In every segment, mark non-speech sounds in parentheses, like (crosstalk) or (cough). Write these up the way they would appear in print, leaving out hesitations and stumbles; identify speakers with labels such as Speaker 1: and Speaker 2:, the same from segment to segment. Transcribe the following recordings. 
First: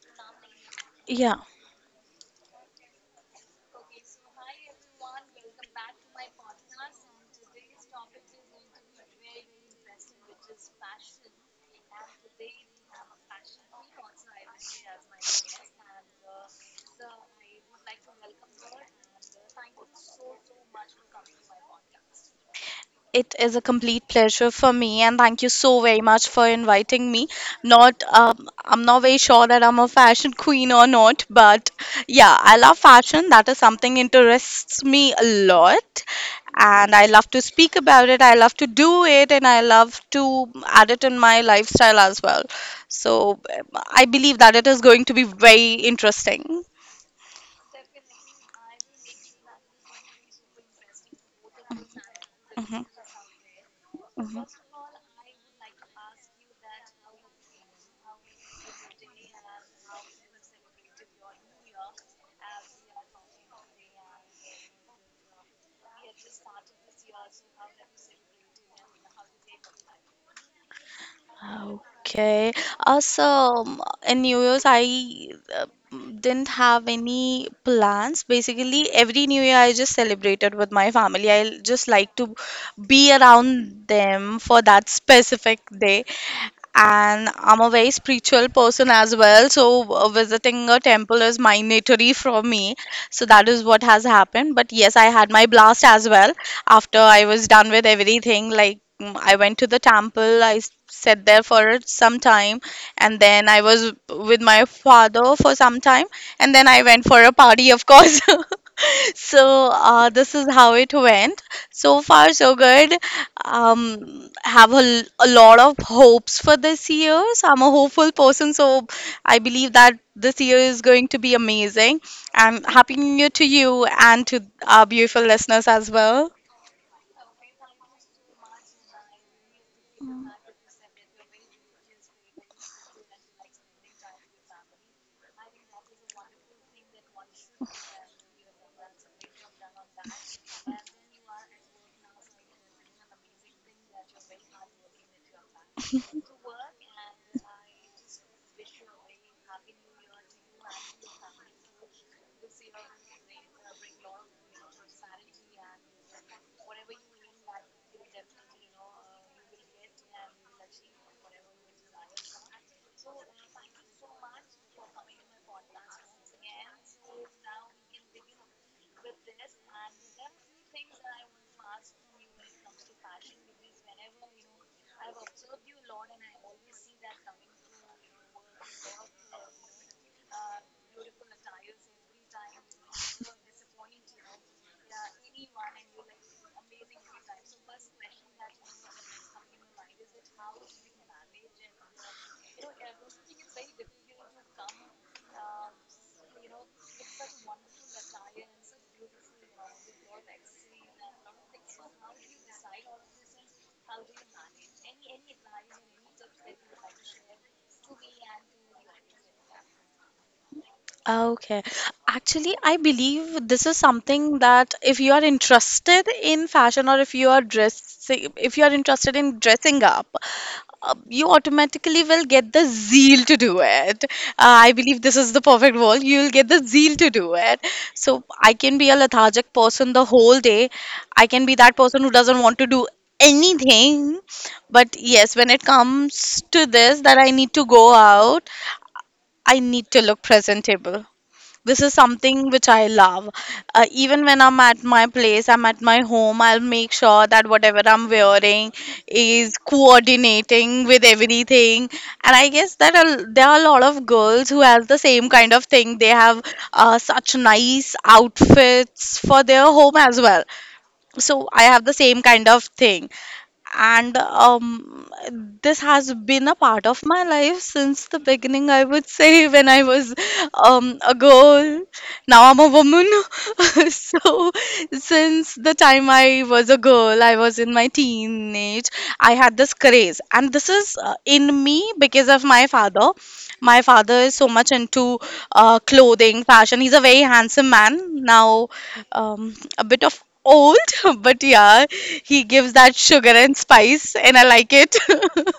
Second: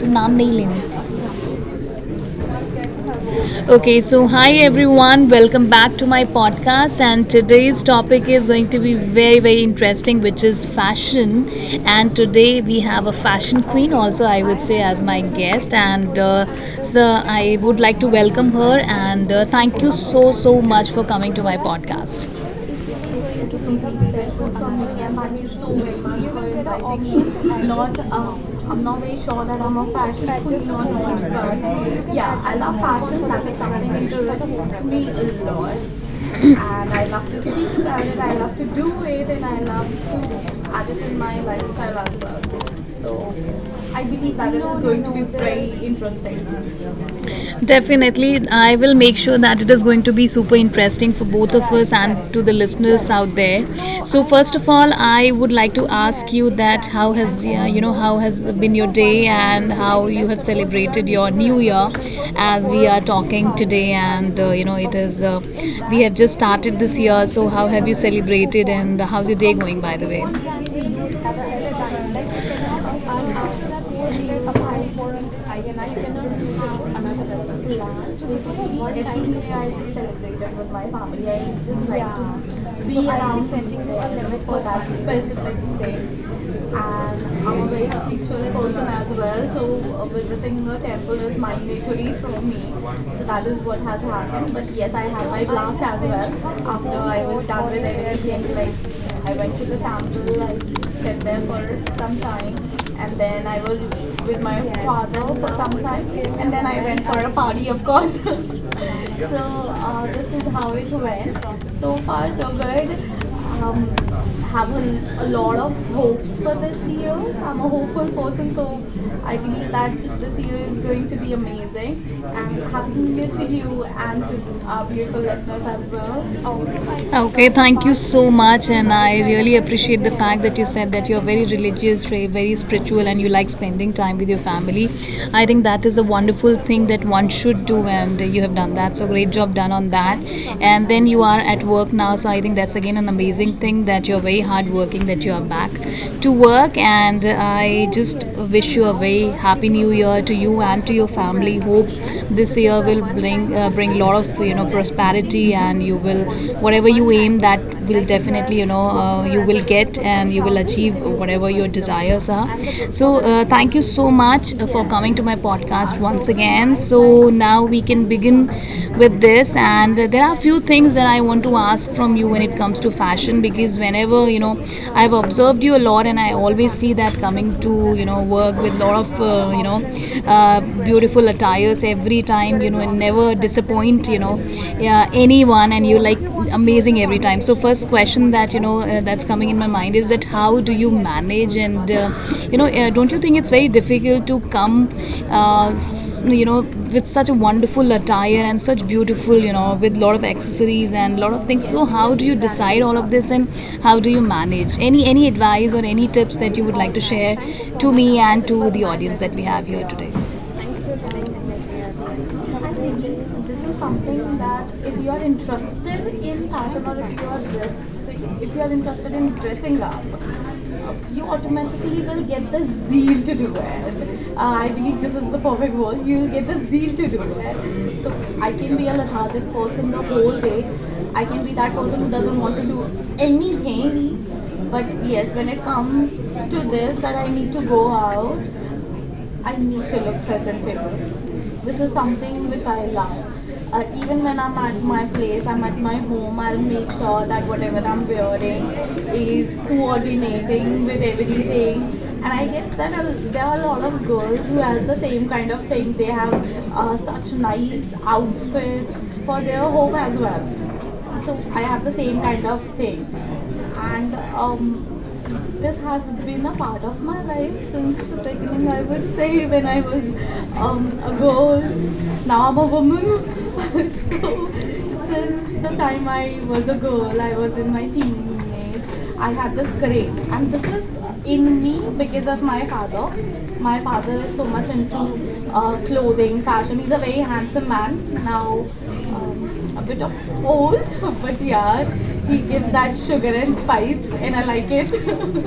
Speaker 1: तो नाम नहीं लेने.
Speaker 2: Yeah,
Speaker 1: Okay, so hi everyone, welcome back to my podcast. And today's topic is going to be very, very interesting, which is fashion. And today we have a fashion queen, also, I would say, as my guest. And so I would like to welcome her and thank you so, so much for coming to my podcast.
Speaker 2: it is a complete pleasure for me, and thank you so very much for inviting me. Not, I'm not very sure that I'm a fashion queen or not, but yeah,
Speaker 1: (laughs)
Speaker 2: I love fashion. That
Speaker 1: I'm
Speaker 2: is something interests me a lot, and I love to speak about it. I love to do it, and I love to add it in my lifestyle as well. So I believe that it is going to be very interesting.
Speaker 1: interesting. Definitely, I will make sure that it is going to be super interesting for both of us and to the
Speaker 2: Mm-hmm.
Speaker 1: listeners out there. So,
Speaker 2: Mhm.
Speaker 1: first of all, I would like to ask you that how has been your day and how you have celebrated your new year, as we are talking today, and it is we have just started this year. So, how have you celebrated and how's your day going? By the way,
Speaker 2: Okay. Also, in New Year's, I uh, didn't have any plans. Basically, every New Year I just celebrated with my family. I just like to be around them for that specific day. And I'm a very spiritual person as well, so visiting a temple is mandatory for me. So that is what has happened. But yes, I had my blast as well. After I was done with everything, like I went to the temple, I sat there for some time, and then I was with my father for some time, and then I went for a party, of course. (laughs) So, this is how it went. So far, so good. Have a lot of hopes for this year. So, I'm a hopeful person, so I believe that this year is going to be amazing. And happy new year to
Speaker 1: Get
Speaker 2: you and to our beautiful listeners as well.
Speaker 1: Okay, thank you so much, and I really appreciate the fact that you said that you're very religious, very very spiritual, and you like spending time with your family. I think that is a wonderful thing that one should do, and you have done that. So great job done on that. And then you are at work now, so I think that's again an amazing thing that you're very hardworking, that you are back to work, and I just wish you a very happy new year to you and to your family. Hope this year will bring a lot of prosperity, and you will whatever you aim that will definitely you will get, and you will achieve whatever your desires are. So thank you so much for coming to my podcast once again. So now we can begin with this, and there are a few things that I want to ask from you when it comes to fashion, because whenever I've observed you a lot and I always see that coming to work with a lot of beautiful attires every time, and never disappoint yeah, anyone, and you like amazing every time. So first question that that's coming in my mind is that how do you manage, and don't you think it's very difficult to come uh, s- you know with such a wonderful attire and such beautiful with lot of accessories and lot of things? So how do you decide all of this, and how do you manage, any advice or any tips that you would like to share to me and to the audience that we have here today?
Speaker 2: Okay. Actually, I
Speaker 1: I think
Speaker 2: believe this
Speaker 1: this
Speaker 2: is
Speaker 1: is
Speaker 2: something
Speaker 1: something
Speaker 2: that
Speaker 1: that
Speaker 2: if you are
Speaker 1: interests
Speaker 2: interested
Speaker 1: in
Speaker 2: in fashion or if you are dressing, if you
Speaker 1: if
Speaker 2: are
Speaker 1: you are
Speaker 2: interested
Speaker 1: interested
Speaker 2: in
Speaker 1: in
Speaker 2: dressing
Speaker 1: supplement
Speaker 2: up, you automatically will get
Speaker 1: get
Speaker 2: the
Speaker 1: the
Speaker 2: zeal
Speaker 1: zeal
Speaker 2: to do
Speaker 1: to
Speaker 2: it.
Speaker 1: add.
Speaker 2: I believe this is the
Speaker 1: You
Speaker 2: perfect word.
Speaker 1: will-
Speaker 2: You'll
Speaker 1: you
Speaker 2: get the
Speaker 1: get the
Speaker 2: zeal
Speaker 1: zeal
Speaker 2: to
Speaker 1: to
Speaker 2: do it.
Speaker 1: add.
Speaker 2: So
Speaker 1: So
Speaker 2: I can be a lethargic
Speaker 1: the
Speaker 2: person the whole
Speaker 1: whole
Speaker 2: day.
Speaker 1: day
Speaker 2: I can be that person who doesn't want to
Speaker 1: to
Speaker 2: do
Speaker 1: do
Speaker 2: anything.
Speaker 1: anything,
Speaker 2: But
Speaker 1: but
Speaker 2: yes,
Speaker 1: it
Speaker 2: when it
Speaker 1: comes
Speaker 2: comes to
Speaker 1: to
Speaker 2: this, that I need to go out,
Speaker 1: now,
Speaker 2: I
Speaker 1: I
Speaker 2: need to
Speaker 1: need to
Speaker 2: look
Speaker 1: look
Speaker 2: presentable.
Speaker 1: presentable.
Speaker 2: This is
Speaker 1: So
Speaker 2: something
Speaker 1: something
Speaker 2: which I love. Even when I'm at my
Speaker 1: my
Speaker 2: place,
Speaker 1: place,
Speaker 2: I'm
Speaker 1: I'm
Speaker 2: at
Speaker 1: at
Speaker 2: my
Speaker 1: my
Speaker 2: home,
Speaker 1: home,
Speaker 2: I'll
Speaker 1: I'll
Speaker 2: make
Speaker 1: make
Speaker 2: sure that whatever I'm
Speaker 1: sure
Speaker 2: wearing
Speaker 1: it
Speaker 2: is
Speaker 1: is
Speaker 2: coordinating
Speaker 1: coordinating
Speaker 2: with
Speaker 1: with
Speaker 2: everything.
Speaker 1: everything.
Speaker 2: And I guess
Speaker 1: It's
Speaker 2: there
Speaker 1: a
Speaker 2: are a lot
Speaker 1: lot
Speaker 2: of
Speaker 1: of good
Speaker 2: girls who have the same kind of thing. They
Speaker 1: things. They
Speaker 2: have
Speaker 1: have
Speaker 2: such
Speaker 1: such
Speaker 2: nice
Speaker 1: nice
Speaker 2: outfits
Speaker 1: outfits
Speaker 2: for their home
Speaker 1: home
Speaker 2: as
Speaker 1: as
Speaker 2: well.
Speaker 1: well.
Speaker 2: So
Speaker 1: So
Speaker 2: I
Speaker 1: I
Speaker 2: have the
Speaker 1: have the
Speaker 2: same
Speaker 1: same
Speaker 2: kind
Speaker 1: kind
Speaker 2: of
Speaker 1: of
Speaker 2: thing,
Speaker 1: thing.
Speaker 2: and
Speaker 1: And um,
Speaker 2: this
Speaker 1: this
Speaker 2: has
Speaker 1: has
Speaker 2: been a
Speaker 1: been a
Speaker 2: part
Speaker 1: part
Speaker 2: of
Speaker 1: of
Speaker 2: my
Speaker 1: my
Speaker 2: life
Speaker 1: life
Speaker 2: since
Speaker 1: since
Speaker 2: the
Speaker 1: the
Speaker 2: beginning,
Speaker 1: beginning,
Speaker 2: I
Speaker 1: I
Speaker 2: would (laughs)
Speaker 1: would
Speaker 2: say.
Speaker 1: say.
Speaker 2: When I
Speaker 1: It
Speaker 2: was
Speaker 1: was
Speaker 2: a
Speaker 1: a girl,
Speaker 2: girl, now I'm a
Speaker 1: a
Speaker 2: woman. (laughs)
Speaker 1: woman, (laughs) so,
Speaker 2: So since the
Speaker 1: since
Speaker 2: time I was a girl, I was in my
Speaker 1: my
Speaker 2: teenage,
Speaker 1: teenage
Speaker 2: I had this craze.
Speaker 1: craze.
Speaker 2: And
Speaker 1: And
Speaker 2: this
Speaker 1: this
Speaker 2: is
Speaker 1: is
Speaker 2: in
Speaker 1: in
Speaker 2: me
Speaker 1: me
Speaker 2: because of my father. My
Speaker 1: before
Speaker 2: father is so much
Speaker 1: into
Speaker 2: into clothing,
Speaker 1: clothing
Speaker 2: fashion. He's a very handsome
Speaker 1: man.
Speaker 2: man. Now,
Speaker 1: Now,
Speaker 2: a
Speaker 1: um,
Speaker 2: bit of old, (laughs) but yeah, he gives that
Speaker 1: that
Speaker 2: sugar
Speaker 1: sugar
Speaker 2: and
Speaker 1: and
Speaker 2: spice,
Speaker 1: spice
Speaker 2: and I like it.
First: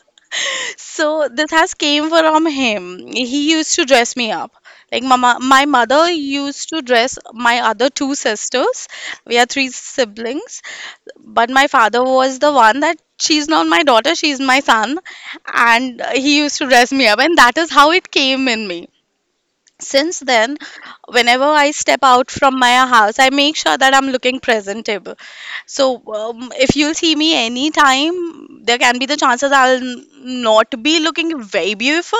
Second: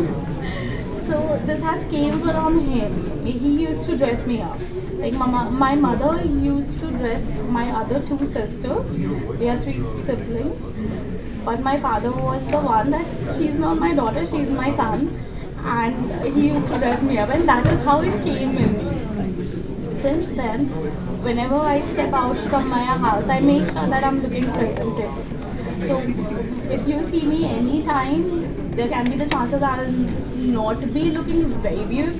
Speaker 2: (laughs) So this has came
Speaker 1: came
Speaker 2: from
Speaker 1: from him.
Speaker 2: him. He used to dress me
Speaker 1: Yeah.
Speaker 2: up like
Speaker 1: People
Speaker 2: mama, my mother used
Speaker 1: used
Speaker 2: to
Speaker 1: to
Speaker 2: dress
Speaker 1: test
Speaker 2: my other two
Speaker 1: discuss the
Speaker 2: sisters. We
Speaker 1: things
Speaker 2: are three siblings, but my father was the one that she's not my daughter, she's my son, and
Speaker 1: and
Speaker 2: he
Speaker 1: he
Speaker 2: used
Speaker 1: used
Speaker 2: to
Speaker 1: to
Speaker 2: dress me up, and that is how it came in me.
Speaker 1: remember me.
Speaker 2: Since
Speaker 1: Since
Speaker 2: then,
Speaker 1: then,
Speaker 2: whenever
Speaker 1: before
Speaker 2: I
Speaker 1: I
Speaker 2: step
Speaker 1: step
Speaker 2: out
Speaker 1: out,
Speaker 2: from my house, I
Speaker 1: I
Speaker 2: make
Speaker 1: make
Speaker 2: sure
Speaker 1: sure I'm
Speaker 2: that I'm looking
Speaker 1: different.
Speaker 2: presentable. So
Speaker 1: So
Speaker 2: if you'll see me
Speaker 1: anytime
Speaker 2: anytime, there can be the chances I'll
Speaker 1: I'm
Speaker 2: not be looking
Speaker 1: looking
Speaker 2: very
Speaker 1: better,
Speaker 2: beautiful,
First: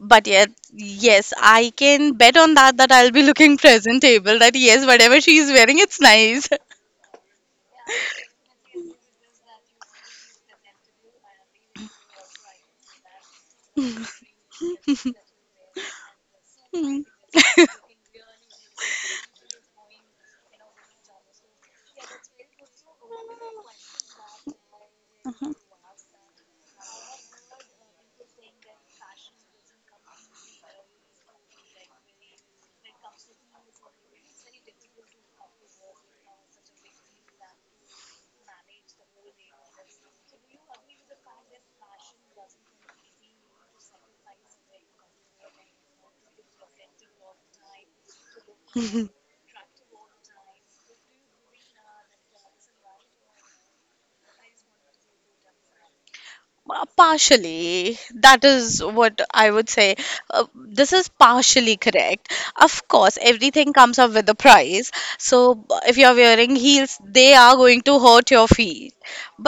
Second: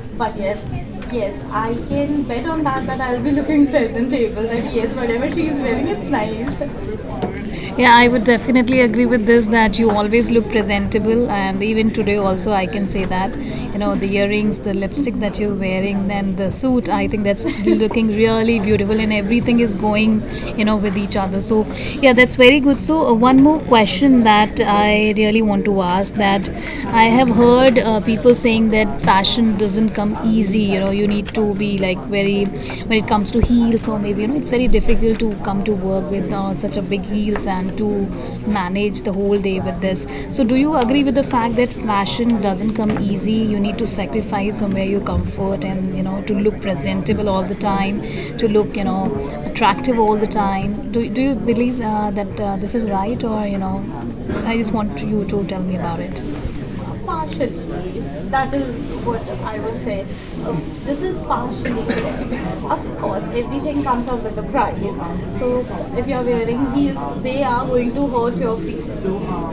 Speaker 2: but yet, yes,
Speaker 1: yes,
Speaker 2: I
Speaker 1: I
Speaker 2: can
Speaker 1: can
Speaker 2: bet on that, that I'll be
Speaker 1: will be
Speaker 2: looking (laughs)
Speaker 1: looking
Speaker 2: presentable, that yes, whatever she's wearing, it's nice. (laughs)
Speaker 1: myself. Yeah, I would definitely agree with this that you always look presentable, and even today, also, I can say that. You know, the earrings, the lipstick that you're wearing, then the suit,
Speaker 2: Hmm.
Speaker 1: I think that's (laughs) looking really beautiful, and everything is going, you know, with each other. So, yeah, that's very good. So, one more question that I really
Speaker 2: (laughs)
Speaker 1: want to ask, that I have heard people saying that fashion doesn't come easy. You need to be like very when it comes to heels, or maybe you know it's very difficult to come to work with such a big heels and to manage the whole day with this. So do you agree with the fact that fashion doesn't come easy, you need to sacrifice somewhere your comfort and to look presentable all the time, to look attractive all the time? Do You believe that this is right, or I just want you to tell me about it.
Speaker 2: Partially, that
Speaker 1: That is
Speaker 2: is what I would say. This
Speaker 1: this
Speaker 2: is
Speaker 1: is
Speaker 2: partially correct. Of
Speaker 1: up
Speaker 2: course, everything comes up with
Speaker 1: with
Speaker 2: a
Speaker 1: the price.
Speaker 2: price. So,
Speaker 1: So
Speaker 2: if you're wearing
Speaker 1: wearing
Speaker 2: heels,
Speaker 1: heels,
Speaker 2: they
Speaker 1: they
Speaker 2: are
Speaker 1: are
Speaker 2: going
Speaker 1: going
Speaker 2: to
Speaker 1: to
Speaker 2: hurt your
Speaker 1: be.
Speaker 2: feet.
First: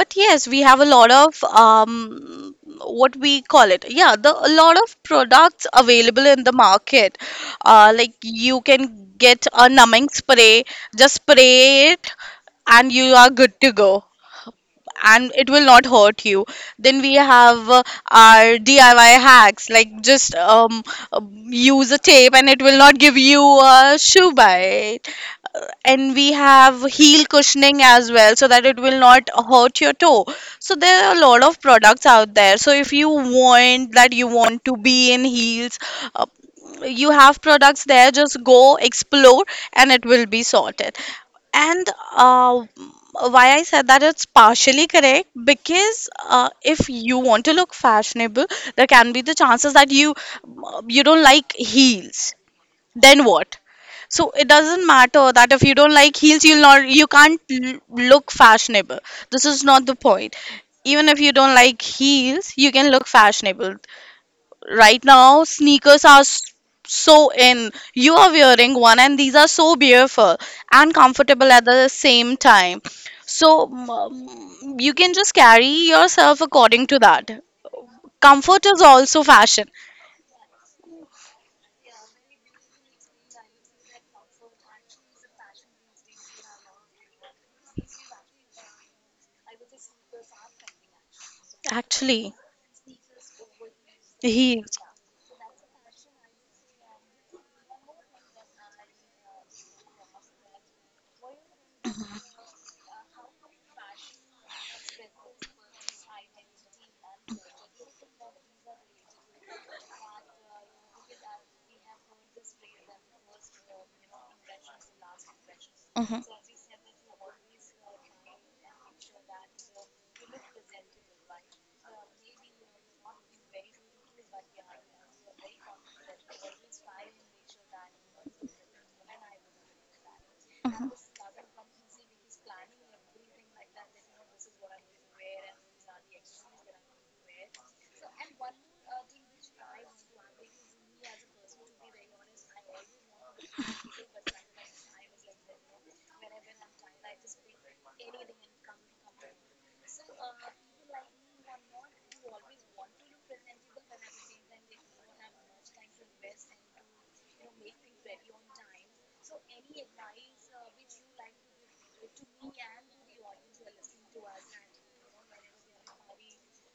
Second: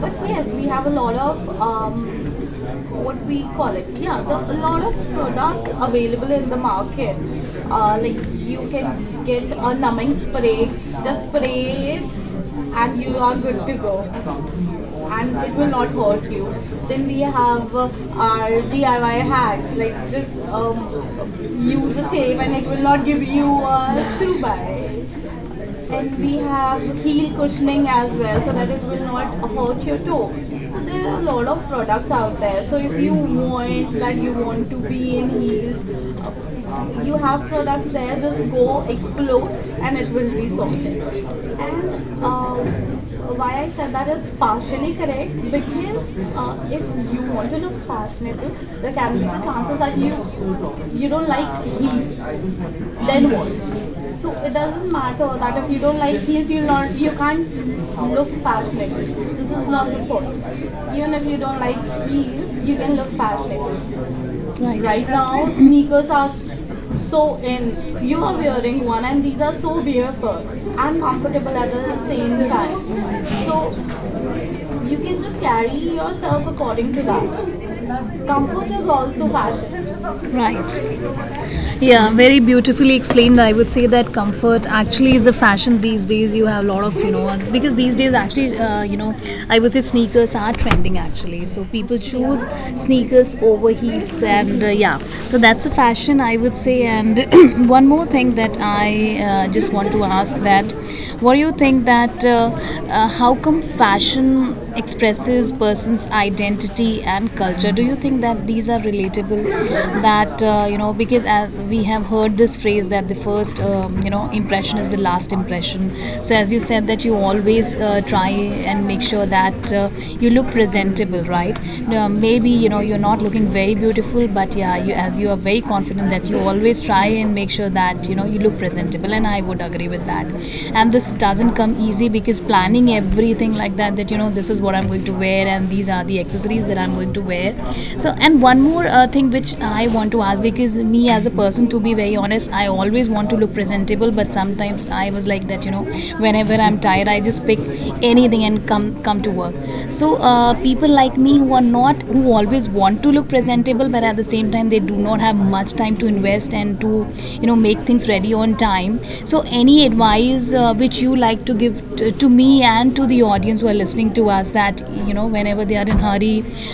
Speaker 1: But
Speaker 2: yes, we have a lot of
Speaker 1: um,
Speaker 2: what we call it. Yeah, the a lot of products available in the market. Like
Speaker 1: like
Speaker 2: you
Speaker 1: you
Speaker 2: can
Speaker 1: can
Speaker 2: get
Speaker 1: get
Speaker 2: a numbing
Speaker 1: comments and
Speaker 2: spray,
Speaker 1: it,
Speaker 2: just spray it, and you are good to go, and it will not hurt you. Then we have our DIY hacks. Like, just
Speaker 1: um,
Speaker 2: use
Speaker 1: you
Speaker 2: a tape and it will not give you a shoe
Speaker 1: should.
Speaker 2: bite. Uh, and we
Speaker 1: We have
Speaker 2: have heel cushioning as
Speaker 1: as
Speaker 2: well
Speaker 1: well
Speaker 2: so
Speaker 1: so
Speaker 2: that
Speaker 1: that
Speaker 2: it
Speaker 1: it
Speaker 2: will
Speaker 1: will
Speaker 2: not
Speaker 1: not
Speaker 2: hurt
Speaker 1: hurt
Speaker 2: your
Speaker 1: your
Speaker 2: toe.
Speaker 1: toe.
Speaker 2: So
Speaker 1: So
Speaker 2: there
Speaker 1: there
Speaker 2: are
Speaker 1: are
Speaker 2: a
Speaker 1: a lot
Speaker 2: lot of
Speaker 1: of products
Speaker 2: products out
Speaker 1: out
Speaker 2: there.
Speaker 1: there.
Speaker 2: So
Speaker 1: So
Speaker 2: if
Speaker 1: if
Speaker 2: you
Speaker 1: you want
Speaker 2: want
Speaker 1: that
Speaker 2: that you
Speaker 1: you
Speaker 2: want
Speaker 1: want
Speaker 2: to
Speaker 1: to
Speaker 2: be
Speaker 1: be
Speaker 2: in
Speaker 1: in
Speaker 2: heels,
Speaker 1: heels,
Speaker 2: uh, you
Speaker 1: you
Speaker 2: have
Speaker 1: have
Speaker 2: products
Speaker 1: products
Speaker 2: there.
Speaker 1: there. Just
Speaker 2: Just go
Speaker 1: go
Speaker 2: explore,
Speaker 1: explore
Speaker 2: and
Speaker 1: and
Speaker 2: it
Speaker 1: it
Speaker 2: will
Speaker 1: will
Speaker 2: be
Speaker 1: be
Speaker 2: sorted.
Speaker 1: sorted. And
Speaker 2: And
Speaker 1: uh,
Speaker 2: uh, why I said that it's partially correct,
Speaker 1: if you
Speaker 2: because if you want to look fashionable, there can be the chances that you don't like
Speaker 1: heels.
Speaker 2: heels.
Speaker 1: Then
Speaker 2: Then what?
Speaker 1: what?
Speaker 2: So
Speaker 1: So
Speaker 2: it
Speaker 1: it
Speaker 2: doesn't
Speaker 1: doesn't matter.
Speaker 2: matter that if you don't like heels, you'll not, you can't
Speaker 1: Look,
Speaker 2: look fashionable.
Speaker 1: like,
Speaker 2: This
Speaker 1: this
Speaker 2: is
Speaker 1: is
Speaker 2: not
Speaker 1: not
Speaker 2: the
Speaker 1: the
Speaker 2: point.
Speaker 1: point.
Speaker 2: Even if you don't like
Speaker 1: Like,
Speaker 2: heels, you can look fashionable.
Speaker 1: right.
Speaker 2: Right
Speaker 1: Right.
Speaker 2: now, sneakers
Speaker 1: Sneakers
Speaker 2: are
Speaker 1: are
Speaker 2: so
Speaker 1: so
Speaker 2: in.
Speaker 1: in
Speaker 2: You are wearing
Speaker 1: during
Speaker 2: one,
Speaker 1: one,
Speaker 2: and
Speaker 1: and
Speaker 2: these
Speaker 1: these
Speaker 2: are
Speaker 1: are
Speaker 2: so beautiful and
Speaker 1: at
Speaker 2: comfortable at the
Speaker 1: the
Speaker 2: same
Speaker 1: same
Speaker 2: time.
Speaker 1: time.
Speaker 2: So,
Speaker 1: So
Speaker 2: you can just carry yourself according to that.
Speaker 1: regard.
Speaker 2: Comfort is
Speaker 1: It's
Speaker 2: also
Speaker 1: also
Speaker 2: fashion,
Speaker 1: fashion. Right. Yeah, very beautifully explained. I would say that comfort actually is a fashion these days. You have a lot of, you know, because these days actually, you know, I would say sneakers are trending actually. So people
Speaker 2: actually.
Speaker 1: choose sneakers over heels
Speaker 2: He
Speaker 1: and yeah. So that's a fashion, I would say. And (clears throat) one more thing that I just want to ask, that what do you think that how come fashion expresses person's identity and culture, do you think that these are relatable, that you know, because as we have heard this phrase, that the first impression is the last impression.
Speaker 2: Mhm. Mhm.
Speaker 1: So as you said that you always try and make sure that you look presentable, right? Now, maybe you know you're not looking very beautiful, but yeah, you, as you are very confident, that you always try and make sure that you know you look presentable, and I would agree with that, and this doesn't come easy because planning everything like that, that you know this is what I'm going to wear and these are the accessories that I'm going to wear. So and one more thing which I want to ask, because me as a person, to be very honest, I always want to look presentable, but sometimes I was like that, you know, whenever I'm tired I just pick anything and come to work. So people like me who are not, who always want to look presentable but at the same time they do not have much time to invest and to you know make things ready on time, so any advice which you like to give to me and to the audience who are listening to us, that you know whenever they are in hurry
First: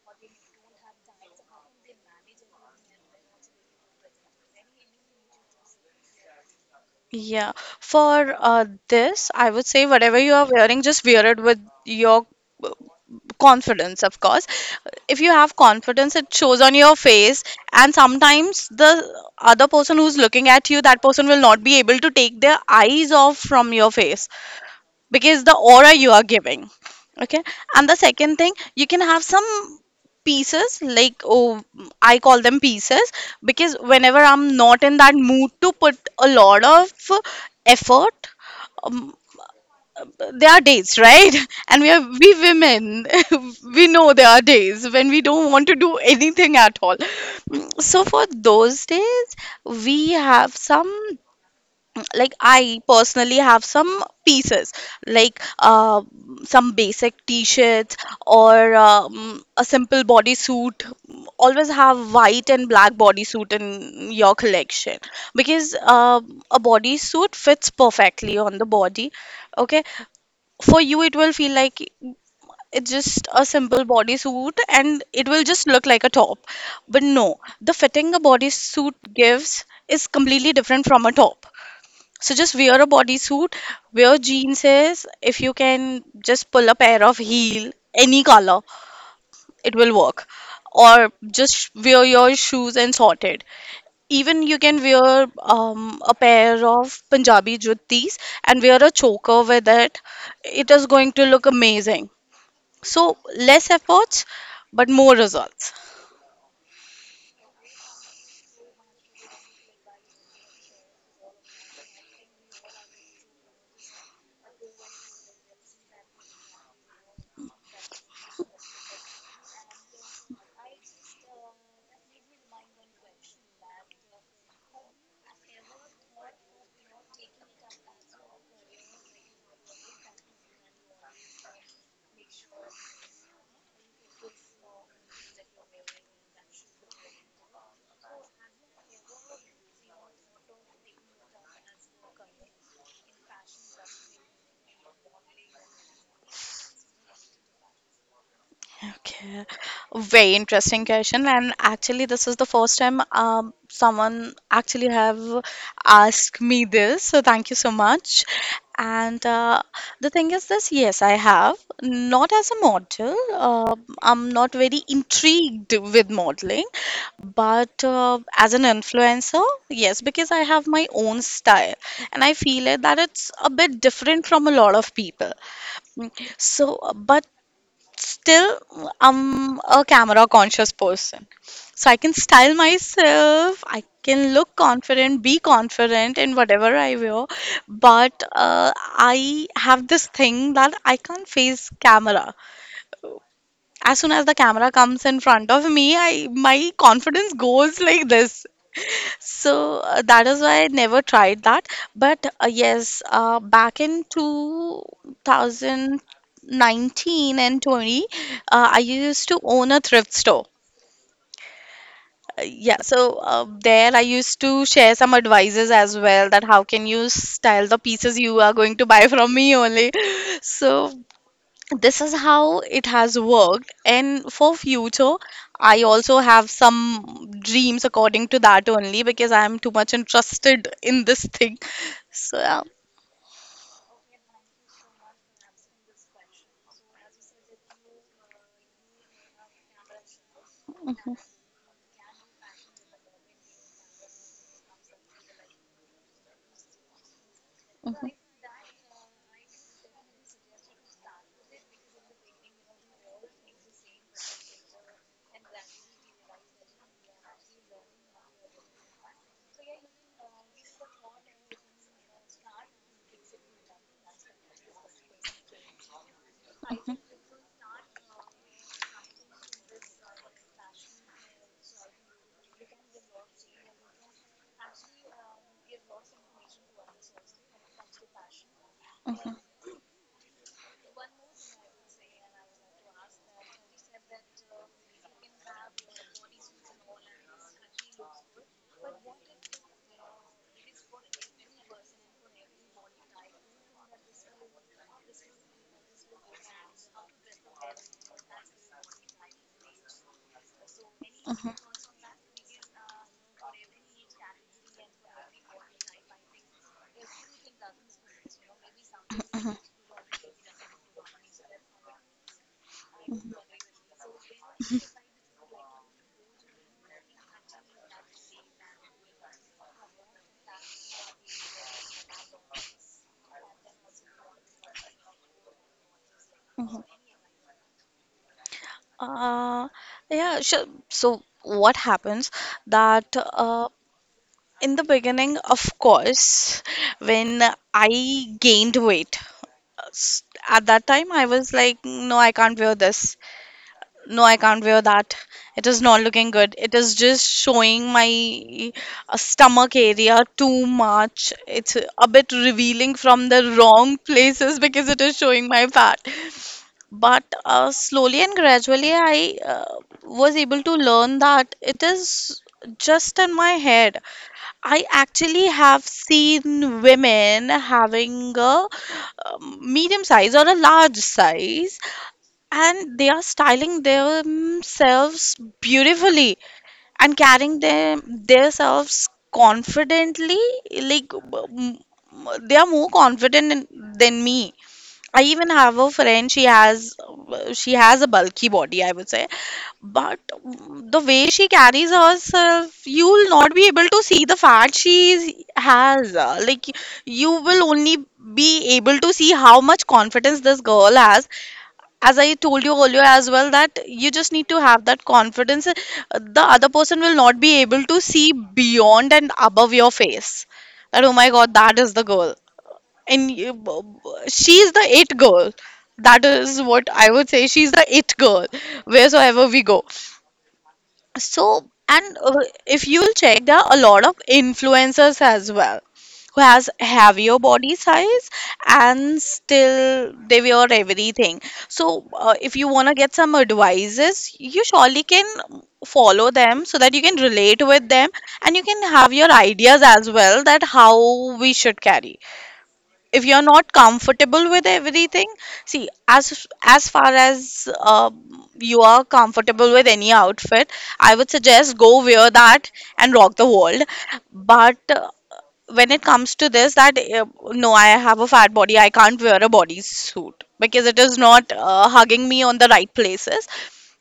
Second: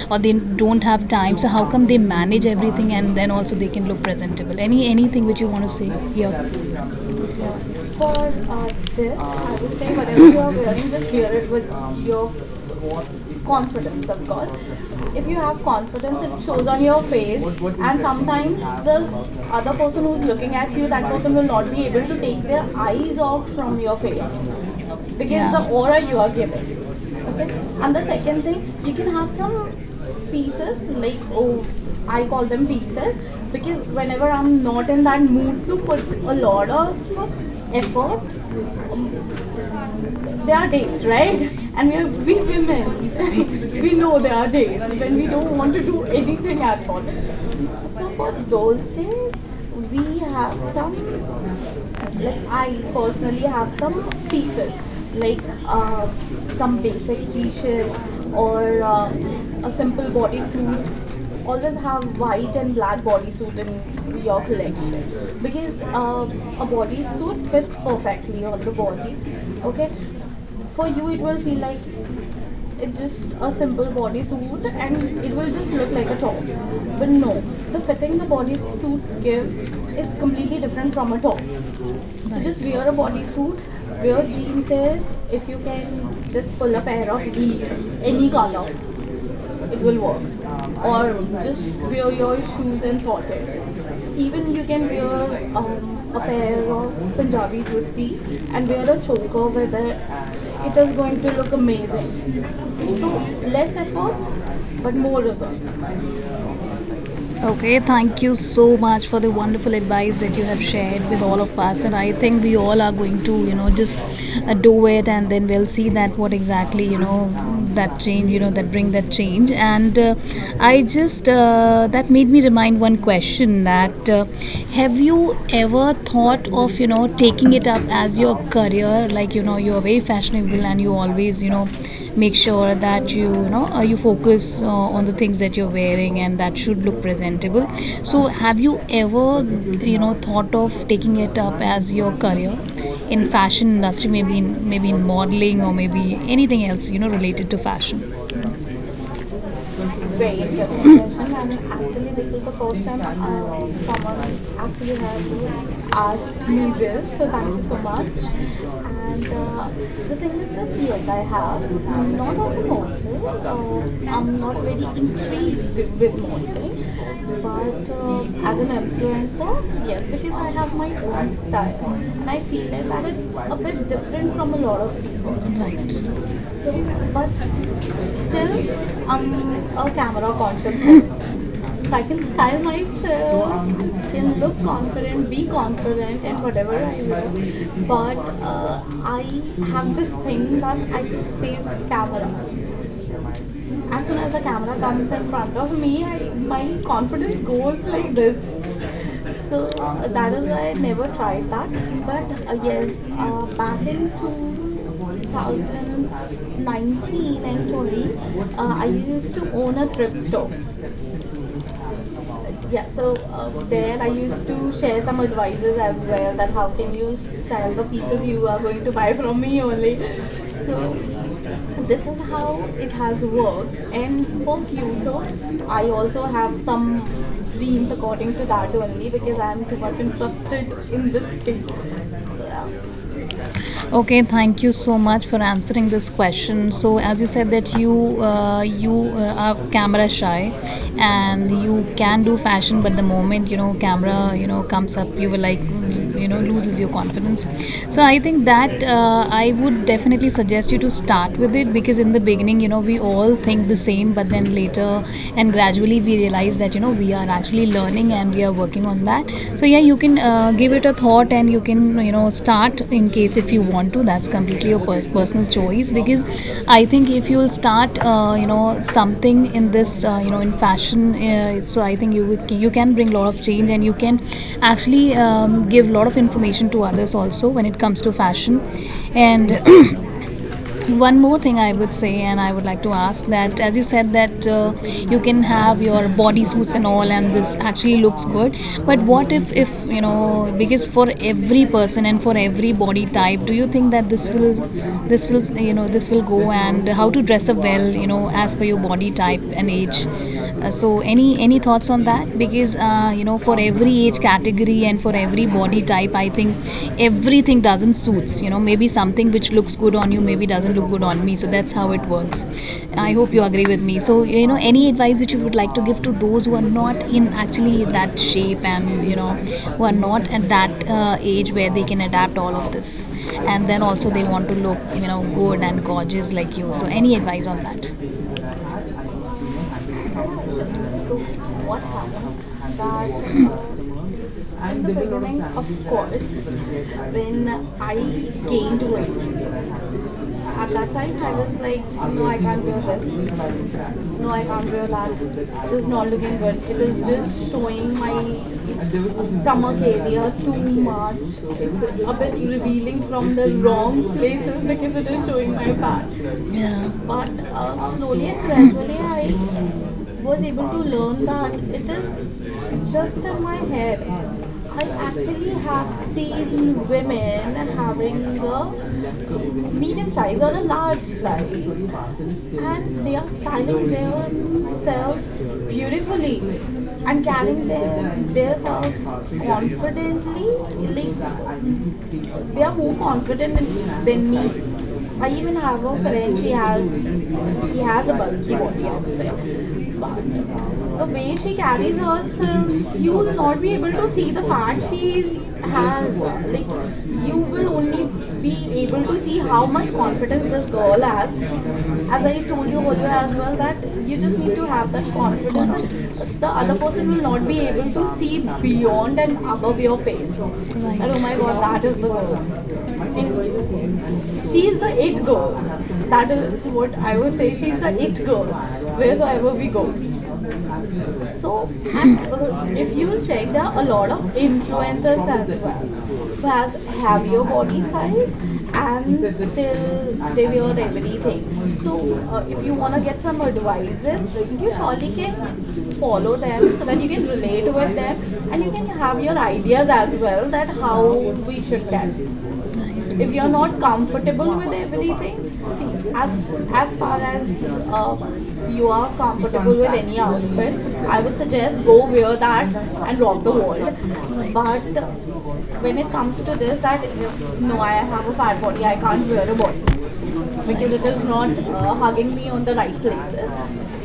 Speaker 1: or they don't have time, so how come they manage everything and then also they can look presentable, anything which you want to say here. Yeah.
Speaker 2: Yeah,
Speaker 1: For
Speaker 2: for
Speaker 1: this,
Speaker 2: this,
Speaker 1: I
Speaker 2: I would
Speaker 1: would
Speaker 2: say
Speaker 1: say
Speaker 2: whatever you are
Speaker 1: whatever
Speaker 2: wearing, just wear it with
Speaker 1: (coughs)
Speaker 2: your
Speaker 1: your
Speaker 2: uh, confidence, of course.
Speaker 1: confidence
Speaker 2: If you have confidence, it shows
Speaker 1: concept
Speaker 2: on your face,
Speaker 1: is
Speaker 2: and
Speaker 1: at times
Speaker 2: sometimes the
Speaker 1: the
Speaker 2: other person who's looking at you, that person
Speaker 1: person will
Speaker 2: will not
Speaker 1: not be
Speaker 2: be able to take their
Speaker 1: paid.
Speaker 2: eyes off from your
Speaker 1: Okay.
Speaker 2: face because the aura you are giving. Okay. And the second
Speaker 1: Second
Speaker 2: thing, you
Speaker 1: thing,
Speaker 2: can have some
Speaker 1: pieces
Speaker 2: pieces,
Speaker 1: like
Speaker 2: like, oh,
Speaker 1: oh,
Speaker 2: I call them pieces,
Speaker 1: pieces.
Speaker 2: because
Speaker 1: Because
Speaker 2: whenever
Speaker 1: whenever
Speaker 2: I'm
Speaker 1: I'm
Speaker 2: not
Speaker 1: not
Speaker 2: in
Speaker 1: in
Speaker 2: that
Speaker 1: that
Speaker 2: mood
Speaker 1: mood
Speaker 2: to
Speaker 1: to
Speaker 2: put
Speaker 1: put
Speaker 2: a
Speaker 1: a
Speaker 2: lot
Speaker 1: lot
Speaker 2: of
Speaker 1: of effort,
Speaker 2: effort, um, there
Speaker 1: there
Speaker 2: are
Speaker 1: are
Speaker 2: days,
Speaker 1: days,
Speaker 2: right?
Speaker 1: right?
Speaker 2: (laughs) And
Speaker 1: And
Speaker 2: we
Speaker 1: we
Speaker 2: are
Speaker 1: are
Speaker 2: we
Speaker 1: we
Speaker 2: women, (laughs)
Speaker 1: women, (laughs)
Speaker 2: we
Speaker 1: we
Speaker 2: know
Speaker 1: know
Speaker 2: there
Speaker 1: there
Speaker 2: are
Speaker 1: are days
Speaker 2: days when
Speaker 1: when
Speaker 2: we
Speaker 1: we
Speaker 2: don't
Speaker 1: don't
Speaker 2: want
Speaker 1: want
Speaker 2: to
Speaker 1: to
Speaker 2: do
Speaker 1: do
Speaker 2: anything
Speaker 1: anything
Speaker 2: at
Speaker 1: at
Speaker 2: all.
Speaker 1: all.
Speaker 2: Mm, so
Speaker 1: So
Speaker 2: for
Speaker 1: for those
Speaker 2: those
Speaker 1: days,
Speaker 2: days, we
Speaker 1: we have
Speaker 2: have some,
Speaker 1: some.
Speaker 2: like
Speaker 1: Like I
Speaker 2: I personally
Speaker 1: personally
Speaker 2: have
Speaker 1: have
Speaker 2: some
Speaker 1: some pieces,
Speaker 2: pieces,
Speaker 1: like
Speaker 2: like
Speaker 1: uh,
Speaker 2: some
Speaker 1: some basic
Speaker 2: basic
Speaker 1: t-shirts
Speaker 2: t-shirts or
Speaker 1: or
Speaker 2: a
Speaker 1: a simple
Speaker 2: simple bodysuit.
Speaker 1: bodysuit,
Speaker 2: Always
Speaker 1: always
Speaker 2: have
Speaker 1: have
Speaker 2: white
Speaker 1: white
Speaker 2: and
Speaker 1: and
Speaker 2: black
Speaker 1: black
Speaker 2: bodysuit
Speaker 1: bodysuit
Speaker 2: in
Speaker 1: in
Speaker 2: your
Speaker 1: your
Speaker 2: collection,
Speaker 1: collection,
Speaker 2: because
Speaker 1: because
Speaker 2: a
Speaker 1: a
Speaker 2: bodysuit
Speaker 1: bodysuit
Speaker 2: fits
Speaker 1: fits
Speaker 2: perfectly
Speaker 1: perfectly on
Speaker 2: on the
Speaker 1: the
Speaker 2: body.
Speaker 1: body.
Speaker 2: Okay,
Speaker 1: Okay,
Speaker 2: for
Speaker 1: for
Speaker 2: you
Speaker 1: you
Speaker 2: it
Speaker 1: it
Speaker 2: will
Speaker 1: will
Speaker 2: feel
Speaker 1: feel like
Speaker 2: like it's
Speaker 1: it's
Speaker 2: just
Speaker 1: just
Speaker 2: a
Speaker 1: a
Speaker 2: simple
Speaker 1: simple
Speaker 2: bodysuit
Speaker 1: bodysuit and
Speaker 2: and it
Speaker 1: it
Speaker 2: will
Speaker 1: will
Speaker 2: just
Speaker 1: just
Speaker 2: look
Speaker 1: look
Speaker 2: like
Speaker 1: like
Speaker 2: a
Speaker 1: a top.
Speaker 2: top. But
Speaker 1: But no,
Speaker 2: no, the
Speaker 1: the
Speaker 2: fitting
Speaker 1: fitting
Speaker 2: a
Speaker 1: is
Speaker 2: bodysuit
Speaker 1: suit.
Speaker 2: gives is completely different from a top. So
Speaker 1: So
Speaker 2: just
Speaker 1: just it's
Speaker 2: wear a bodysuit, wear jeans. Is If you can just pull a pair of
Speaker 1: pretty
Speaker 2: heel, any
Speaker 1: any
Speaker 2: color,
Speaker 1: color,
Speaker 2: it will work. Or
Speaker 1: or just
Speaker 2: just wear your shoes
Speaker 1: shoes and.
Speaker 2: and sort it. Even you
Speaker 1: You
Speaker 2: can
Speaker 1: can view
Speaker 2: wear
Speaker 1: it
Speaker 2: a pair of Punjabi juttis and wear a choker with it. It is going to look
Speaker 1: look amazing.
Speaker 2: amazing. So less efforts, but more results.
Speaker 1: So Okay, thank you so much for the wonderful advice that you have shared with all of us, and I think we all are going to, you know, just do it, and then we'll see that what exactly, you know, that change, you know, that bring that change. And I just that made me remind one question, that have you ever thought of, you know, taking it up as your career? Like, you're very fashionable, and you always, make sure that you focus on the things that you're wearing and that should look presentable. So have you ever thought of taking it up as your career in fashion industry, maybe in modeling or maybe anything else related to fashion?
Speaker 2: Okay,
Speaker 1: Very
Speaker 2: very interesting
Speaker 1: interesting
Speaker 2: question.
Speaker 1: session,
Speaker 2: And
Speaker 1: and
Speaker 2: actually,
Speaker 1: actually
Speaker 2: this
Speaker 1: this
Speaker 2: is
Speaker 1: is
Speaker 2: the
Speaker 1: the
Speaker 2: first
Speaker 1: first time
Speaker 2: time
Speaker 1: someone
Speaker 2: someone actually
Speaker 1: actually
Speaker 2: have
Speaker 1: had
Speaker 2: asked me
Speaker 1: me
Speaker 2: this.
Speaker 1: this.
Speaker 2: So thank
Speaker 1: Thank
Speaker 2: you
Speaker 1: you
Speaker 2: so
Speaker 1: so much.
Speaker 2: much. And
Speaker 1: And
Speaker 2: the
Speaker 1: the thing
Speaker 2: thing is
Speaker 1: is
Speaker 2: this,
Speaker 1: this year,
Speaker 2: yes, I have.
Speaker 1: not as a
Speaker 2: Not
Speaker 1: model.
Speaker 2: as a model.
Speaker 1: Uh,
Speaker 2: I'm
Speaker 1: I'm
Speaker 2: not
Speaker 1: not
Speaker 2: very
Speaker 1: very
Speaker 2: intrigued
Speaker 1: intrigued
Speaker 2: with
Speaker 1: in
Speaker 2: modeling,
Speaker 1: modeling,
Speaker 2: but
Speaker 1: but
Speaker 2: as an
Speaker 1: an
Speaker 2: influencer,
Speaker 1: influencer,
Speaker 2: yes,
Speaker 1: yes, because
Speaker 2: because I
Speaker 1: I
Speaker 2: have
Speaker 1: have
Speaker 2: my
Speaker 1: my
Speaker 2: own
Speaker 1: own
Speaker 2: style,
Speaker 1: style
Speaker 2: and
Speaker 1: and
Speaker 2: I
Speaker 1: I feel
Speaker 2: feel it that
Speaker 1: it's
Speaker 2: it's a
Speaker 1: a.
Speaker 2: bit different from a lot of people.
Speaker 1: Right.
Speaker 2: Mm,
Speaker 1: So,
Speaker 2: So, but
Speaker 1: but
Speaker 2: still,
Speaker 1: still,
Speaker 2: I'm
Speaker 1: um,
Speaker 2: a camera conscious person.
Speaker 1: so
Speaker 2: So I
Speaker 1: I
Speaker 2: can
Speaker 1: can
Speaker 2: style
Speaker 1: style,
Speaker 2: myself, I
Speaker 1: I
Speaker 2: can
Speaker 1: can look
Speaker 2: look confident,
Speaker 1: confident,
Speaker 2: be
Speaker 1: be
Speaker 2: confident
Speaker 1: confident,
Speaker 2: in
Speaker 1: if
Speaker 2: whatever
Speaker 1: I
Speaker 2: I wear.
Speaker 1: will.
Speaker 2: But
Speaker 1: I
Speaker 2: I have
Speaker 1: have this
Speaker 2: this thing
Speaker 1: thing
Speaker 2: that
Speaker 1: that
Speaker 2: I
Speaker 1: I
Speaker 2: can't
Speaker 1: can face
Speaker 2: face
Speaker 1: camera.
Speaker 2: camera. As soon as the camera comes in
Speaker 1: Concept,
Speaker 2: front of me, I my
Speaker 1: my
Speaker 2: confidence
Speaker 1: confidence
Speaker 2: goes
Speaker 1: goes
Speaker 2: like
Speaker 1: like
Speaker 2: this.
Speaker 1: this.
Speaker 2: So
Speaker 1: So
Speaker 2: that
Speaker 1: that
Speaker 2: is
Speaker 1: is
Speaker 2: why
Speaker 1: why
Speaker 2: I
Speaker 1: I
Speaker 2: never
Speaker 1: never
Speaker 2: tried
Speaker 1: tried that,
Speaker 2: that. But
Speaker 1: but
Speaker 2: yes,
Speaker 1: yes, back
Speaker 2: back in
Speaker 1: in
Speaker 2: 2019
Speaker 1: 2019
Speaker 2: and
Speaker 1: and
Speaker 2: 20,
Speaker 1: 20,
Speaker 2: I
Speaker 1: I
Speaker 2: used
Speaker 1: used,
Speaker 2: to own a thrift store. Yeah, so there
Speaker 1: and
Speaker 2: I
Speaker 1: I
Speaker 2: used
Speaker 1: used
Speaker 2: to
Speaker 1: to
Speaker 2: share some advices as well, that how can
Speaker 1: can
Speaker 2: you
Speaker 1: use
Speaker 2: style the
Speaker 1: the
Speaker 2: pieces
Speaker 1: pieces
Speaker 2: you
Speaker 1: you
Speaker 2: are
Speaker 1: are
Speaker 2: going to buy from me only.
Speaker 1: only.
Speaker 2: (laughs) So
Speaker 1: So,
Speaker 2: this
Speaker 1: this
Speaker 2: is
Speaker 1: is
Speaker 2: how
Speaker 1: how
Speaker 2: it
Speaker 1: it
Speaker 2: has
Speaker 1: has worked,
Speaker 2: worked,
Speaker 1: and
Speaker 2: and
Speaker 1: in
Speaker 2: for
Speaker 1: the
Speaker 2: future
Speaker 1: future I
Speaker 2: I
Speaker 1: have
Speaker 2: also have some
Speaker 1: some
Speaker 2: dreams
Speaker 1: dreams of
Speaker 2: according
Speaker 1: going
Speaker 2: to
Speaker 1: to
Speaker 2: that only,
Speaker 1: Germany.
Speaker 2: because I am
Speaker 1: I'm
Speaker 2: too
Speaker 1: too
Speaker 2: much
Speaker 1: much interested
Speaker 2: interested in
Speaker 1: in this.
Speaker 2: this thing, so yeah.
Speaker 1: Okay, thank you so much for answering this question. So, as you said that you are camera shy,
Speaker 2: Mhm,
Speaker 1: and you can do fashion, but the moment camera comes up, you will like loses your confidence. So,
Speaker 2: mhm,
Speaker 1: I think that I would definitely suggest you to start with it, because in the beginning, we all think the same, but then later and gradually we realize that you know we are actually learning and we are working on that. So, yeah, you can give it a thought, and you can start in case if you want to. That's completely your personal choice, because I think if you'll start something in this in fashion, so I think you you can bring a lot of change, and you can actually give a lot of information to others also when it comes to fashion.
Speaker 2: mhm,
Speaker 1: And (clears throat) one more thing I would say, and I would like to ask that, as you said, that you can have your bodysuits and all, and this actually looks good. But what if because for every person and for every body type, do you think that this will go? And how to dress up well, as per your body type and age? So any
Speaker 2: mhm,
Speaker 1: thoughts on that, because for every age category and for every body type, I think everything doesn't suits, maybe something which looks good on you maybe doesn't look good on me. So that's how it works. I hope you agree with me. So, any advice which you would like to give to those who are not in actually that shape, and who are not at that age where they can adapt all of this, and then also they want to look good and gorgeous like you?
Speaker 2: mhm.
Speaker 1: So, any advice on that?
Speaker 2: uh, yeah, sure. So what happens
Speaker 1: At
Speaker 2: that uh, in the
Speaker 1: the
Speaker 2: beginning,
Speaker 1: beginning
Speaker 2: of
Speaker 1: of this,
Speaker 2: course, when
Speaker 1: when I
Speaker 2: I gained
Speaker 1: gained
Speaker 2: weight,
Speaker 1: weight,
Speaker 2: uh, s-
Speaker 1: no,
Speaker 2: at that time I was
Speaker 1: I
Speaker 2: like no, I can't wear
Speaker 1: did
Speaker 2: this.
Speaker 1: this.
Speaker 2: No,
Speaker 1: No,
Speaker 2: I
Speaker 1: I
Speaker 2: can't wear that.
Speaker 1: did it.
Speaker 2: It
Speaker 1: It
Speaker 2: is
Speaker 1: is
Speaker 2: not
Speaker 1: not. It
Speaker 2: looking good. It is
Speaker 1: is
Speaker 2: just
Speaker 1: just
Speaker 2: showing
Speaker 1: showing my
Speaker 2: my stomach
Speaker 1: stomach
Speaker 2: area
Speaker 1: area too
Speaker 2: too
Speaker 1: much.
Speaker 2: much. It's
Speaker 1: It's
Speaker 2: a bit revealing
Speaker 1: revealing
Speaker 2: from
Speaker 1: from the
Speaker 2: the wrong
Speaker 1: wrong
Speaker 2: places
Speaker 1: places
Speaker 2: because
Speaker 1: because
Speaker 2: it
Speaker 1: it
Speaker 2: is
Speaker 1: is
Speaker 2: showing
Speaker 1: showing
Speaker 2: my
Speaker 1: my.
Speaker 2: fat.
Speaker 1: Yeah.
Speaker 2: But
Speaker 1: But
Speaker 2: slowly
Speaker 1: slowly,
Speaker 2: and gradually,
Speaker 1: gradually, I
Speaker 2: I was
Speaker 1: was
Speaker 2: able
Speaker 1: able
Speaker 2: to
Speaker 1: to
Speaker 2: learn
Speaker 1: learn that
Speaker 2: that it
Speaker 1: it
Speaker 2: is
Speaker 1: is
Speaker 2: just
Speaker 1: just
Speaker 2: in my head. I actually have
Speaker 1: with
Speaker 2: seen women
Speaker 1: covering
Speaker 2: having a
Speaker 1: the
Speaker 2: medium
Speaker 1: medium,
Speaker 2: size or a large size, and
Speaker 1: and
Speaker 2: they
Speaker 1: they
Speaker 2: are
Speaker 1: are
Speaker 2: styling
Speaker 1: styling
Speaker 2: themselves
Speaker 1: themselves beauty,
Speaker 2: beautifully and carrying
Speaker 1: styling their, their
Speaker 2: themselves confidently,
Speaker 1: confidently,
Speaker 2: like
Speaker 1: like
Speaker 2: they
Speaker 1: they
Speaker 2: are
Speaker 1: are
Speaker 2: more
Speaker 1: more confident
Speaker 2: confident than
Speaker 1: than
Speaker 2: me.
Speaker 1: me.
Speaker 2: I
Speaker 1: I
Speaker 2: even
Speaker 1: even
Speaker 2: have
Speaker 1: have
Speaker 2: a
Speaker 1: a
Speaker 2: friend,
Speaker 1: friend, she has
Speaker 2: she
Speaker 1: she
Speaker 2: has
Speaker 1: has
Speaker 2: a bulky
Speaker 1: bulky
Speaker 2: body,
Speaker 1: body, I
Speaker 2: I would
Speaker 1: would
Speaker 2: say.
Speaker 1: say.
Speaker 2: But the way
Speaker 1: The
Speaker 2: she
Speaker 1: fat
Speaker 2: carries
Speaker 1: is
Speaker 2: herself,
Speaker 1: also
Speaker 2: you
Speaker 1: you,
Speaker 2: will not be able to see the fat she
Speaker 1: and
Speaker 2: has. Like,
Speaker 1: like
Speaker 2: you
Speaker 1: you
Speaker 2: will
Speaker 1: will
Speaker 2: only
Speaker 1: only be
Speaker 2: be able
Speaker 1: able
Speaker 2: to see
Speaker 1: to
Speaker 2: how much
Speaker 1: confidence
Speaker 2: confidence this
Speaker 1: this
Speaker 2: girl
Speaker 1: girl has.
Speaker 2: has. As
Speaker 1: As
Speaker 2: I
Speaker 1: I
Speaker 2: told
Speaker 1: told
Speaker 2: you
Speaker 1: you,
Speaker 2: earlier as well, that you
Speaker 1: you
Speaker 2: just
Speaker 1: just
Speaker 2: need
Speaker 1: need
Speaker 2: to
Speaker 1: to
Speaker 2: have
Speaker 1: have
Speaker 2: that confidence.
Speaker 1: confidence.
Speaker 2: The other
Speaker 1: And
Speaker 2: person
Speaker 1: person
Speaker 2: will
Speaker 1: will
Speaker 2: not
Speaker 1: not be
Speaker 2: be able
Speaker 1: able
Speaker 2: to
Speaker 1: to
Speaker 2: see
Speaker 1: see
Speaker 2: beyond
Speaker 1: beyond
Speaker 2: and above your
Speaker 1: face.
Speaker 2: face.
Speaker 1: That
Speaker 2: That, oh my God, that
Speaker 1: is
Speaker 2: is the
Speaker 1: the goal.
Speaker 2: girl.
Speaker 1: And
Speaker 2: And she is
Speaker 1: she's
Speaker 2: the it girl. That
Speaker 1: that is-
Speaker 2: is what I
Speaker 1: I
Speaker 2: would
Speaker 1: would
Speaker 2: say.
Speaker 1: say
Speaker 2: She's
Speaker 1: she's
Speaker 2: the it
Speaker 1: a girl
Speaker 2: girl,
Speaker 1: with
Speaker 2: wheresoever we go.
Speaker 1: goal.
Speaker 2: So
Speaker 1: So,
Speaker 2: and
Speaker 1: and
Speaker 2: If
Speaker 1: if you
Speaker 2: you'll check, there are a lot of
Speaker 1: influence
Speaker 2: influencers as
Speaker 1: it, but
Speaker 2: well who has heavier body
Speaker 1: body size,
Speaker 2: size and
Speaker 1: and still
Speaker 2: still they
Speaker 1: they
Speaker 2: wear
Speaker 1: wear
Speaker 2: everything.
Speaker 1: everything. So
Speaker 2: If
Speaker 1: if
Speaker 2: you
Speaker 1: you
Speaker 2: want
Speaker 1: want,
Speaker 2: to get some advices, you
Speaker 1: you should
Speaker 2: surely can
Speaker 1: for
Speaker 2: follow
Speaker 1: them
Speaker 2: them so
Speaker 1: so
Speaker 2: that
Speaker 1: that
Speaker 2: you
Speaker 1: you
Speaker 2: can
Speaker 1: can,
Speaker 2: relate with them, and
Speaker 1: and
Speaker 2: you can have your ideas as well, that how
Speaker 1: how
Speaker 2: we
Speaker 1: we
Speaker 2: should
Speaker 1: should,
Speaker 2: carry
Speaker 1: if
Speaker 2: if you're
Speaker 1: you
Speaker 2: not comfortable with
Speaker 1: see,
Speaker 2: everything. See
Speaker 1: as
Speaker 2: As
Speaker 1: as,
Speaker 2: far
Speaker 1: as
Speaker 2: as
Speaker 1: uh,
Speaker 2: you
Speaker 1: you
Speaker 2: are
Speaker 1: are comfortable
Speaker 2: comfortable
Speaker 1: with
Speaker 2: with any
Speaker 1: any outfit,
Speaker 2: outfit, I
Speaker 1: I
Speaker 2: would
Speaker 1: would
Speaker 2: suggest
Speaker 1: just
Speaker 2: go
Speaker 1: go
Speaker 2: wear
Speaker 1: with that,
Speaker 2: that
Speaker 1: and
Speaker 2: and rock the world.
Speaker 1: but
Speaker 2: But When it comes to this, that
Speaker 1: no,
Speaker 2: no, I have a fat body, I
Speaker 1: I
Speaker 2: can't
Speaker 1: can't wear
Speaker 2: wear
Speaker 1: a
Speaker 2: a
Speaker 1: body
Speaker 2: bodysuit because
Speaker 1: because
Speaker 2: it
Speaker 1: it is
Speaker 2: is
Speaker 1: not
Speaker 2: not hugging
Speaker 1: hugging
Speaker 2: me
Speaker 1: me.
Speaker 2: on the right places,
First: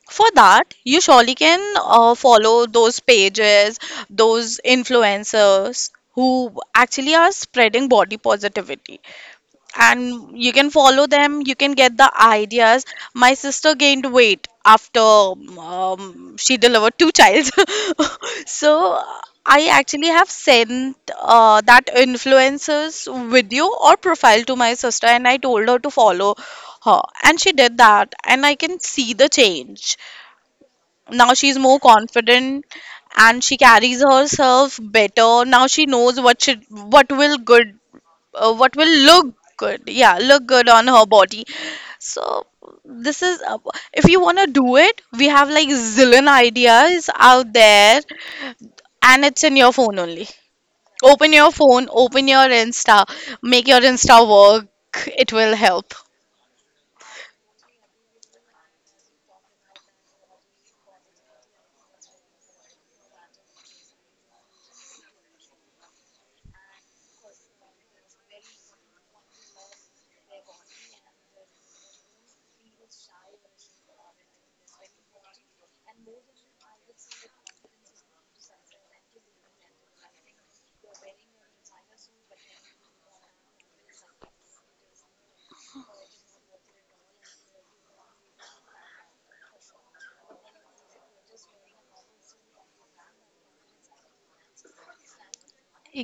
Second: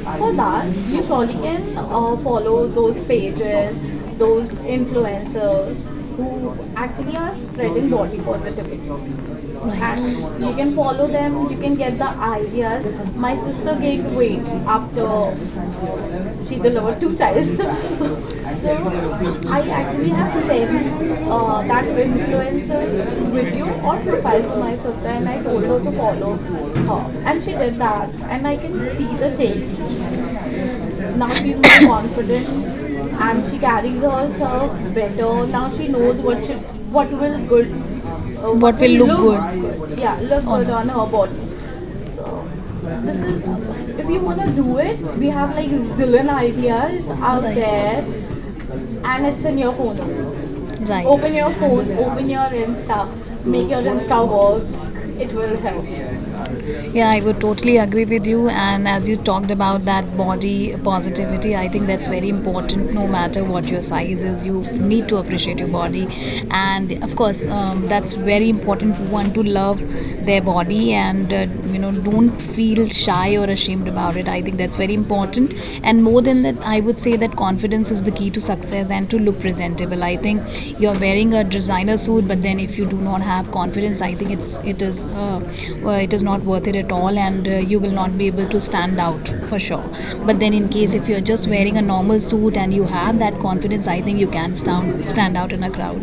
Speaker 2: for
Speaker 1: For that
Speaker 2: that, you
Speaker 1: you
Speaker 2: surely can
Speaker 1: should
Speaker 2: follow
Speaker 1: follow
Speaker 2: those
Speaker 1: those pairs,
Speaker 2: pages,
Speaker 1: those
Speaker 2: those
Speaker 1: influencers
Speaker 2: influencers
Speaker 1: who
Speaker 2: who
Speaker 1: actually
Speaker 2: actually are spreading
Speaker 1: spreading
Speaker 2: body
Speaker 1: body positivity,
Speaker 2: positivity. And
Speaker 1: and
Speaker 2: you
Speaker 1: you
Speaker 2: can
Speaker 1: can follow
Speaker 2: follow them,
Speaker 1: them,
Speaker 2: you
Speaker 1: you
Speaker 2: can
Speaker 1: can
Speaker 2: get the ideas.
Speaker 1: ask
Speaker 2: My
Speaker 1: my
Speaker 2: sister
Speaker 1: sister big
Speaker 2: gained
Speaker 1: win
Speaker 2: weight
Speaker 1: after
Speaker 2: after she
Speaker 1: she
Speaker 2: delivered two
Speaker 1: died. (laughs)
Speaker 2: childs. (laughs)
Speaker 1: So
Speaker 2: So I
Speaker 1: I
Speaker 2: actually
Speaker 1: actually
Speaker 2: have
Speaker 1: have
Speaker 2: sent
Speaker 1: sent
Speaker 2: that influencer's
Speaker 1: influencer video
Speaker 2: video or
Speaker 1: profile
Speaker 2: profile to
Speaker 1: to
Speaker 2: my
Speaker 1: my sister,
Speaker 2: sister, and
Speaker 1: and
Speaker 2: I
Speaker 1: I told
Speaker 2: told her
Speaker 1: her
Speaker 2: to
Speaker 1: to
Speaker 2: follow
Speaker 1: follow
Speaker 2: her,
Speaker 1: her,
Speaker 2: and
Speaker 1: and
Speaker 2: she
Speaker 1: she
Speaker 2: did
Speaker 1: did
Speaker 2: that,
Speaker 1: that,
Speaker 2: and
Speaker 1: and
Speaker 2: I
Speaker 1: I can
Speaker 2: can see
Speaker 1: see
Speaker 2: the
Speaker 1: the
Speaker 2: change.
Speaker 1: change.
Speaker 2: Now
Speaker 1: Now
Speaker 2: she's
Speaker 1: she's
Speaker 2: more
Speaker 1: more (coughs) confident,
Speaker 2: confident and
Speaker 1: and
Speaker 2: she
Speaker 1: she
Speaker 2: carries
Speaker 1: carries
Speaker 2: herself
Speaker 1: well.
Speaker 2: better. Now she
Speaker 1: She
Speaker 2: knows
Speaker 1: knows what
Speaker 2: what will
Speaker 1: will good,
Speaker 2: good, what
Speaker 1: what will
Speaker 2: will
Speaker 1: look
Speaker 2: look good,
Speaker 1: good. Good.
Speaker 2: yeah, look good on her body. so
Speaker 1: So this
Speaker 2: this is
Speaker 1: is,
Speaker 2: uh, if
Speaker 1: if we
Speaker 2: you want to do
Speaker 1: do
Speaker 2: it,
Speaker 1: it,
Speaker 2: we
Speaker 1: we
Speaker 2: have
Speaker 1: have
Speaker 2: like
Speaker 1: like zip
Speaker 2: zillion ideas
Speaker 1: out
Speaker 2: out there,
Speaker 1: there.
Speaker 2: and it's in your phone only.
Speaker 1: Right. Or
Speaker 2: Open your phone, open your
Speaker 1: in
Speaker 2: Insta,
Speaker 1: Star,
Speaker 2: make your
Speaker 1: you're in
Speaker 2: Insta
Speaker 1: Star Work,
Speaker 2: work, it
Speaker 1: it
Speaker 2: will
Speaker 1: will
Speaker 2: help.
Speaker 1: help. Yeah, I would totally agree with you. And as you talked about that body positivity, I think that's very important no matter what your size is. You need to appreciate your body. And of course, that's very important for one to love their body, and, don't feel shy or ashamed about it. I think that's very important. And more than that, I would say that confidence is the key to success and to look presentable. I think you're wearing a designer suit, but then if you do not have confidence, I think it is, well, it is not worth it at all, and you will not be able to stand out for sure. But then in case if you're just wearing a normal suit and you have that confidence, I think you can stand out in a crowd.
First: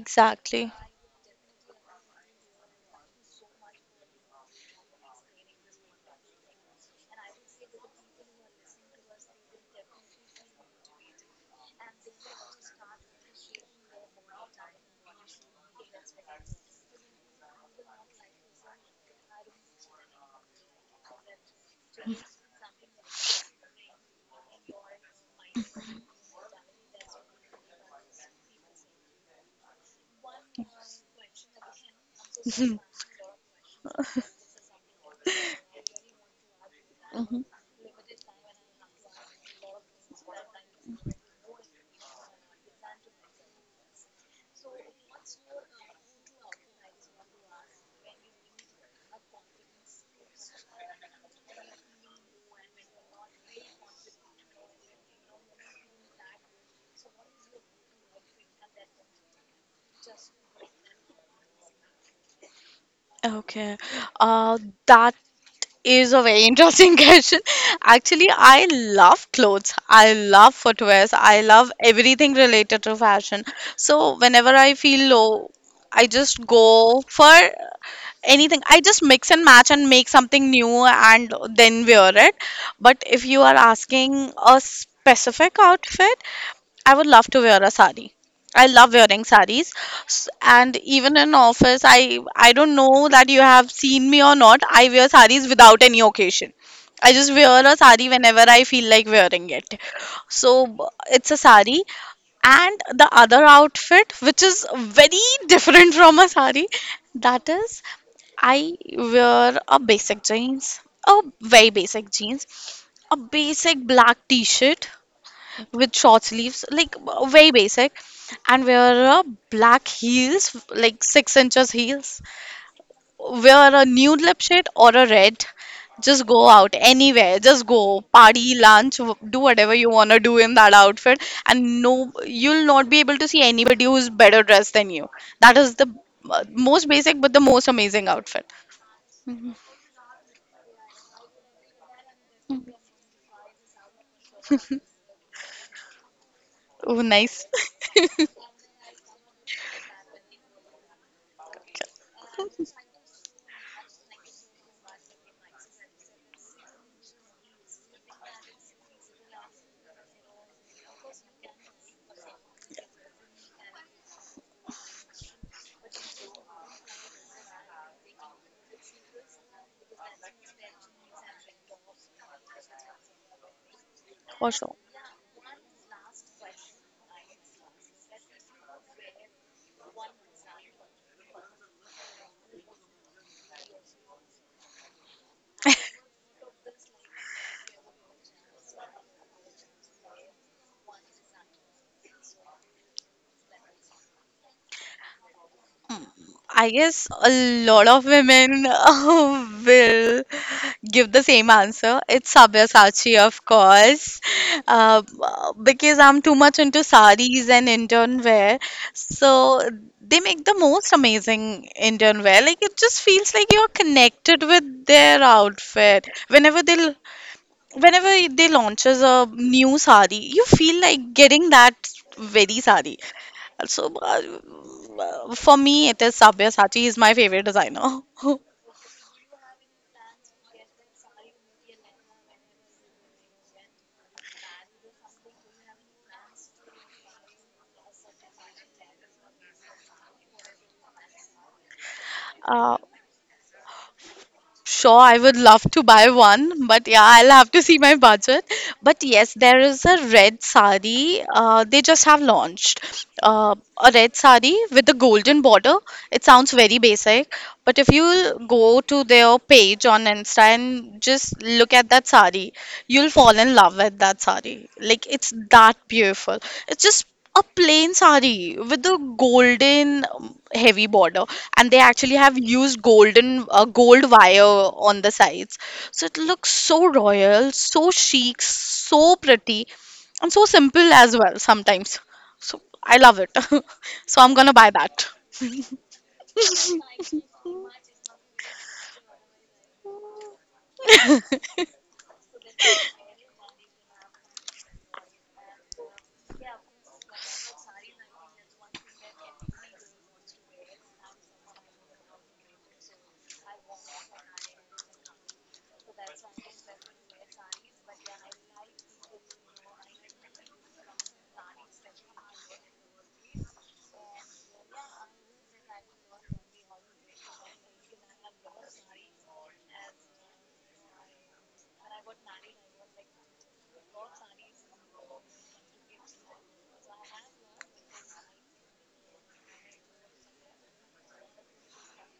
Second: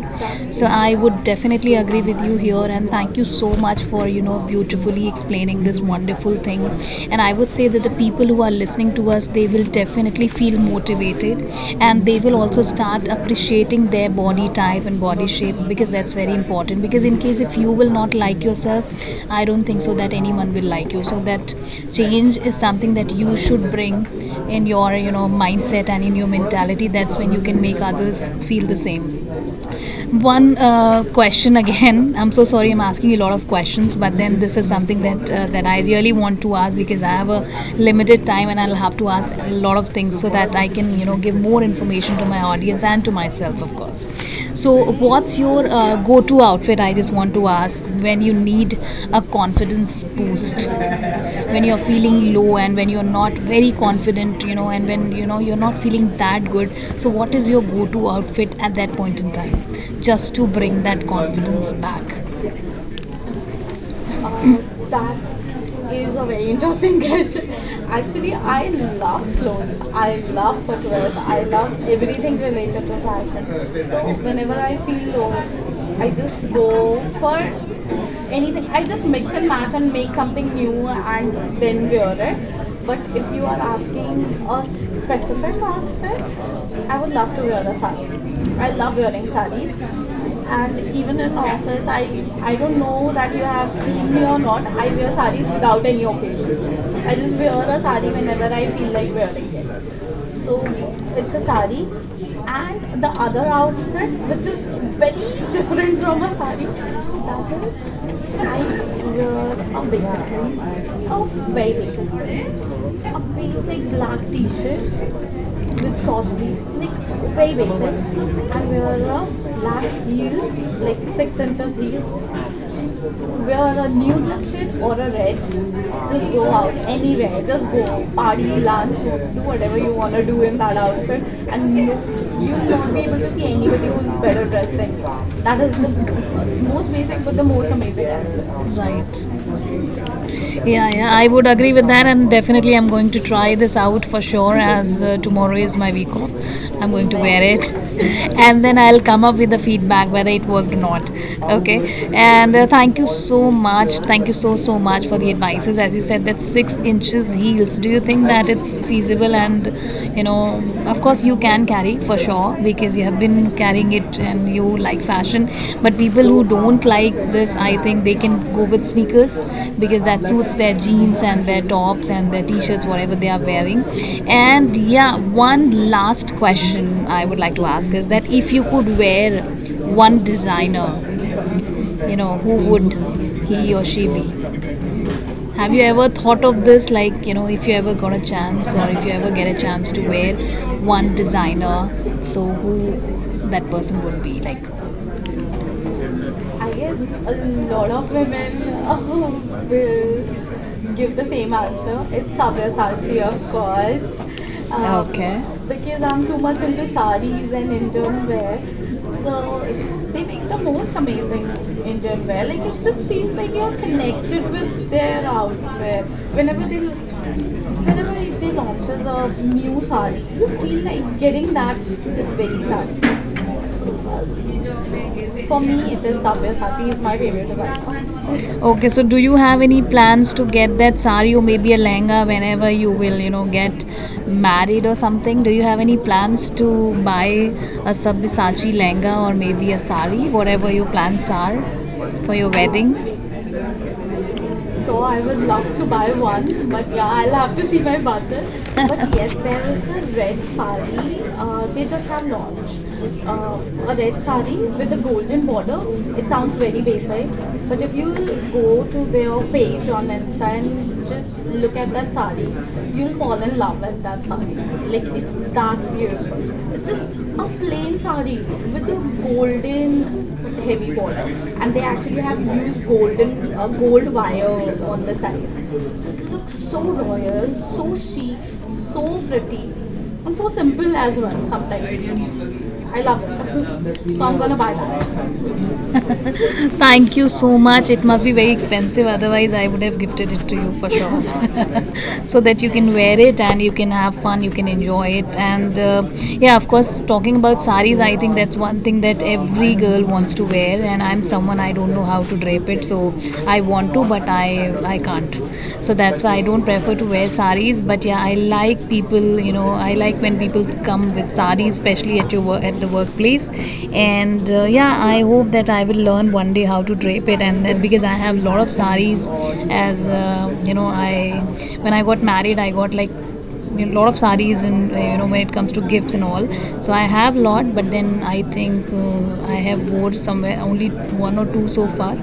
Speaker 1: So I would definitely agree with you here, and thank you so much for beautifully explaining this wonderful thing. And I would say that the people who are listening to us, they will definitely feel motivated, and they will also start appreciating their body type and body shape, because that's very important, because in case if you will not like yourself, I don't think so that anyone will like you. So that change is something that you should bring in your mindset and in your mentality. That's when you can make others feel the same. One question again. (laughs) I'm so sorry. I'm asking a lot of questions, but then this is something that I really want to ask because I have a
Speaker 2: Mhm.
Speaker 1: limited time, and I'll have to ask a lot of things so that I can give more information to my audience and to myself, of course. So, what's your goal go-to outfit? I just want to ask, when you need a confidence boost, when you're feeling low and when you're not very confident, and when you're not feeling that good, so what is your go-to outfit at that point in time, just to bring that confidence back?
Speaker 2: Okay. Uh,
Speaker 1: That
Speaker 2: that
Speaker 1: is
Speaker 2: is
Speaker 1: a
Speaker 2: a
Speaker 1: very
Speaker 2: very
Speaker 1: interesting.
Speaker 2: interesting (laughs) question. Actually,
Speaker 1: I
Speaker 2: I
Speaker 1: love
Speaker 2: love
Speaker 1: clothes,
Speaker 2: clothes. I love footwears.
Speaker 1: footwear,
Speaker 2: I love everything
Speaker 1: everything
Speaker 2: related
Speaker 1: related
Speaker 2: to
Speaker 1: to
Speaker 2: fashion.
Speaker 1: fashion.
Speaker 2: So
Speaker 1: So
Speaker 2: whenever I feel low, I
Speaker 1: I just
Speaker 2: just
Speaker 1: go
Speaker 2: go for
Speaker 1: for any
Speaker 2: anything. I just mix and match
Speaker 1: fashion
Speaker 2: and make
Speaker 1: makeup
Speaker 2: something new
Speaker 1: new, and
Speaker 2: and then
Speaker 1: then we are
Speaker 2: wear it. But if you are
Speaker 1: being
Speaker 2: asking
Speaker 1: a
Speaker 2: a
Speaker 1: specific,
Speaker 2: specific outfit, I
Speaker 1: I,
Speaker 2: would love to wear a sari. I love wearing saris, and
Speaker 1: and even
Speaker 2: even in office,
Speaker 1: like,
Speaker 2: I
Speaker 1: I
Speaker 2: don't
Speaker 1: don't
Speaker 2: know
Speaker 1: know,
Speaker 2: that you have seen
Speaker 1: seeing
Speaker 2: me
Speaker 1: me
Speaker 2: or
Speaker 1: on
Speaker 2: not. I wear
Speaker 1: these
Speaker 2: saris
Speaker 1: without
Speaker 2: without any occasion.
Speaker 1: occasion. I
Speaker 2: I just
Speaker 1: just wear,
Speaker 2: wear a sari whenever I
Speaker 1: I feel
Speaker 2: feel like
Speaker 1: like.
Speaker 2: wearing it.
Speaker 1: So
Speaker 2: So it's
Speaker 1: it's
Speaker 2: a
Speaker 1: a,
Speaker 2: sari, and
Speaker 1: and the
Speaker 2: the other
Speaker 1: outfit
Speaker 2: outfit, which
Speaker 1: which is
Speaker 2: is
Speaker 1: very
Speaker 2: very
Speaker 1: different.
Speaker 2: different from a sari, that is,
Speaker 1: That
Speaker 2: I
Speaker 1: is,
Speaker 2: wear
Speaker 1: I
Speaker 2: a
Speaker 1: wear
Speaker 2: basic
Speaker 1: basically
Speaker 2: jeans, a
Speaker 1: a
Speaker 2: very
Speaker 1: very
Speaker 2: basic jeans,
Speaker 1: basic,
Speaker 2: a
Speaker 1: a basic
Speaker 2: basic
Speaker 1: black
Speaker 2: black
Speaker 1: t-shirt
Speaker 2: t-shirt with
Speaker 1: with
Speaker 2: short
Speaker 1: short sleeves,
Speaker 2: sleeves,
Speaker 1: like
Speaker 2: like
Speaker 1: very
Speaker 2: very
Speaker 1: basic.
Speaker 2: basic, and
Speaker 1: And wear
Speaker 2: wear a
Speaker 1: black
Speaker 2: black
Speaker 1: heels,
Speaker 2: heels,
Speaker 1: like
Speaker 2: like
Speaker 1: six
Speaker 2: 6 inches
Speaker 1: inches heels.
Speaker 2: heels. Wear
Speaker 1: Wear
Speaker 2: a
Speaker 1: a nude
Speaker 2: nude lip
Speaker 1: black
Speaker 2: shade
Speaker 1: shade
Speaker 2: or
Speaker 1: or
Speaker 2: a
Speaker 1: a red.
Speaker 2: red.
Speaker 1: Just
Speaker 2: Just
Speaker 1: go
Speaker 2: go
Speaker 1: out
Speaker 2: out anywhere.
Speaker 1: anywhere. Just
Speaker 2: Just go
Speaker 1: go party,
Speaker 2: party,
Speaker 1: lunch,
Speaker 2: lunch, do
Speaker 1: do
Speaker 2: whatever
Speaker 1: whatever
Speaker 2: you
Speaker 1: you
Speaker 2: want
Speaker 1: want
Speaker 2: to
Speaker 1: to
Speaker 2: do
Speaker 1: do
Speaker 2: in
Speaker 1: in
Speaker 2: that
Speaker 1: that outfit,
Speaker 2: outfit,
Speaker 1: and
Speaker 2: and no, you'll not
Speaker 1: you'll be
Speaker 2: be able
Speaker 1: able
Speaker 2: to
Speaker 1: to
Speaker 2: see
Speaker 1: see
Speaker 2: anybody
Speaker 1: anybody who's
Speaker 2: who's better
Speaker 1: better.
Speaker 2: dressed than you. That
Speaker 1: That is
Speaker 2: is
Speaker 1: the
Speaker 2: the most
Speaker 1: most,
Speaker 2: basic but
Speaker 1: but
Speaker 2: the
Speaker 1: the
Speaker 2: most
Speaker 1: most amazing
Speaker 2: amazing
Speaker 1: outfit.
Speaker 2: outfit.
Speaker 1: Right. Yeah, yeah, I would agree with that, and definitely I'm going to try this out for sure.
Speaker 2: (laughs)
Speaker 1: As Tomorrow is my week off, I'm
Speaker 2: Oh,
Speaker 1: going to wear
Speaker 2: nice.
Speaker 1: it, (laughs)
Speaker 2: (laughs)
Speaker 1: and then I'll come up with the feedback whether it worked or not. Okay, and thank you so much. Thank you so much for the advices. As you said, that 6 inches heels. Do you think that it's feasible? And of course, you can carry for sure because you have been carrying it and you like fashion. But people who don't like this, I think they can go with sneakers because that suits their jeans and their tops and their t shirts, whatever they are wearing.
Speaker 2: For
Speaker 1: And
Speaker 2: sure.
Speaker 1: yeah, one last question I would like to ask is that if you could wear one designer, who would he or she be? Have you ever thought of this, like, you know, if you ever got a chance or if you ever get a chance to wear one designer, so who that person would be? Like,
Speaker 2: I
Speaker 1: I guess
Speaker 2: guess
Speaker 1: a
Speaker 2: a lot
Speaker 1: lot
Speaker 2: of
Speaker 1: of
Speaker 2: women (laughs)
Speaker 1: women will
Speaker 2: will give
Speaker 1: give
Speaker 2: the same answer.
Speaker 1: answer.
Speaker 2: It's
Speaker 1: Sachi,
Speaker 2: Sabyasachi,
Speaker 1: of
Speaker 2: of course,
Speaker 1: course.
Speaker 2: uh,
Speaker 1: Okay.
Speaker 2: because I'm too much
Speaker 1: Much
Speaker 2: into
Speaker 1: into
Speaker 2: saris
Speaker 1: saris
Speaker 2: and
Speaker 1: and
Speaker 2: Indian
Speaker 1: Indian wear.
Speaker 2: wear.
Speaker 1: So
Speaker 2: So they
Speaker 1: they
Speaker 2: make
Speaker 1: make the
Speaker 2: the most
Speaker 1: most amazing
Speaker 2: amazing Indian
Speaker 1: Indian.
Speaker 2: wear. Like
Speaker 1: Like
Speaker 2: it
Speaker 1: it
Speaker 2: just
Speaker 1: just
Speaker 2: feels
Speaker 1: feels
Speaker 2: like
Speaker 1: like
Speaker 2: you're
Speaker 1: they
Speaker 2: connected with their
Speaker 1: outfit.
Speaker 2: outfit. Whenever
Speaker 1: When
Speaker 2: they launches a new
Speaker 1: new
Speaker 2: sari,
Speaker 1: sari,
Speaker 2: you
Speaker 1: you feel
Speaker 2: feel like
Speaker 1: like
Speaker 2: getting
Speaker 1: getting
Speaker 2: that
Speaker 1: that is very
Speaker 2: very sari.
Speaker 1: sad.
Speaker 2: So for
Speaker 1: For me,
Speaker 2: me, it
Speaker 1: it
Speaker 2: is
Speaker 1: is sari.
Speaker 2: Sabyasachi
Speaker 1: Sari
Speaker 2: is
Speaker 1: is
Speaker 2: my
Speaker 1: my
Speaker 2: favorite
Speaker 1: favorite
Speaker 2: designer.
Speaker 1: designer. Okay, so do you have any plans to get that sari or maybe a lehenga whenever you will, you know, get married or something? Do you have any plans to buy a Sabyasachi lehenga or maybe a sari, whatever your plans are for your
Speaker 2: (laughs) uh,
Speaker 1: wedding?
Speaker 2: Sure,
Speaker 1: So, I
Speaker 2: I would love
Speaker 1: have
Speaker 2: to
Speaker 1: to
Speaker 2: buy
Speaker 1: buy
Speaker 2: one,
Speaker 1: one, but
Speaker 2: but yeah, I'll have to
Speaker 1: to
Speaker 2: see
Speaker 1: see
Speaker 2: my
Speaker 1: my.
Speaker 2: budget. But
Speaker 1: But yes,
Speaker 2: yes, there is a
Speaker 1: there
Speaker 2: red sari.
Speaker 1: is a
Speaker 2: They just have launched uh, a red
Speaker 1: red
Speaker 2: sari
Speaker 1: sari.
Speaker 2: with a
Speaker 1: With
Speaker 2: golden
Speaker 1: golden
Speaker 2: border.
Speaker 1: border,
Speaker 2: It
Speaker 1: it
Speaker 2: sounds
Speaker 1: sounds
Speaker 2: very
Speaker 1: very basic,
Speaker 2: basic, but
Speaker 1: but
Speaker 2: if
Speaker 1: if you
Speaker 2: you go
Speaker 1: go to
Speaker 2: to
Speaker 1: the
Speaker 2: their page on
Speaker 1: Lensa
Speaker 2: Insta and
Speaker 1: and just
Speaker 2: just look
Speaker 1: look at
Speaker 2: at that
Speaker 1: Bali,
Speaker 2: sari, you'll
Speaker 1: you'll
Speaker 2: fall
Speaker 1: find
Speaker 2: in love with that
Speaker 1: that sari.
Speaker 2: sari.
Speaker 1: Like
Speaker 2: Like
Speaker 1: it's
Speaker 2: it's
Speaker 1: that
Speaker 2: that beautiful.
Speaker 1: beautiful.
Speaker 2: It's
Speaker 1: It's just
Speaker 2: just a
Speaker 1: a
Speaker 2: plain
Speaker 1: plain sari
Speaker 2: sari
Speaker 1: with
Speaker 2: with
Speaker 1: the
Speaker 2: a golden
Speaker 1: golden
Speaker 2: heavy
Speaker 1: heavy,
Speaker 2: border, and
Speaker 1: and
Speaker 2: they
Speaker 1: they
Speaker 2: actually
Speaker 1: actually
Speaker 2: have
Speaker 1: have
Speaker 2: used
Speaker 1: used
Speaker 2: golden
Speaker 1: golden gold
Speaker 2: gold wire on
Speaker 1: on
Speaker 2: the
Speaker 1: the face,
Speaker 2: sides, so
Speaker 1: so
Speaker 2: it
Speaker 1: it
Speaker 2: looks
Speaker 1: looks so
Speaker 2: so
Speaker 1: well,
Speaker 2: royal, so
Speaker 1: so chic,
Speaker 2: chic,
Speaker 1: so
Speaker 2: so pretty,
Speaker 1: deep,
Speaker 2: and
Speaker 1: and
Speaker 2: so
Speaker 1: so
Speaker 2: simple
Speaker 1: simple as
Speaker 2: as well
Speaker 1: well
Speaker 2: sometimes.
Speaker 1: sometimes.
Speaker 2: So I love it. (laughs) So I'm gonna
Speaker 1: So,
Speaker 2: buy that.
Speaker 1: thank you so much. It must be very expensive, otherwise, I would have gifted it to you for sure.
Speaker 2: (laughs)
Speaker 1: (laughs) So that you can wear it and you can have fun, you can enjoy it. And yeah, of course, talking about saris, I think that's one thing that every girl wants to wear. And I'm someone, I don't know how to drape it, so I want to, but I can't. So that's why I don't prefer to wear saris. But yeah, I like people, you know, I like when people come with sarees, especially at your work, at the workplace. And yeah, I hope that I will learn one day how to drape it, and that because I have a lot of sarees. As you know, I when I got married, I got like a lot of sarees and you know, when it comes to gifts and all, so I have a lot, but then I think I have wore somewhere only one or two so far.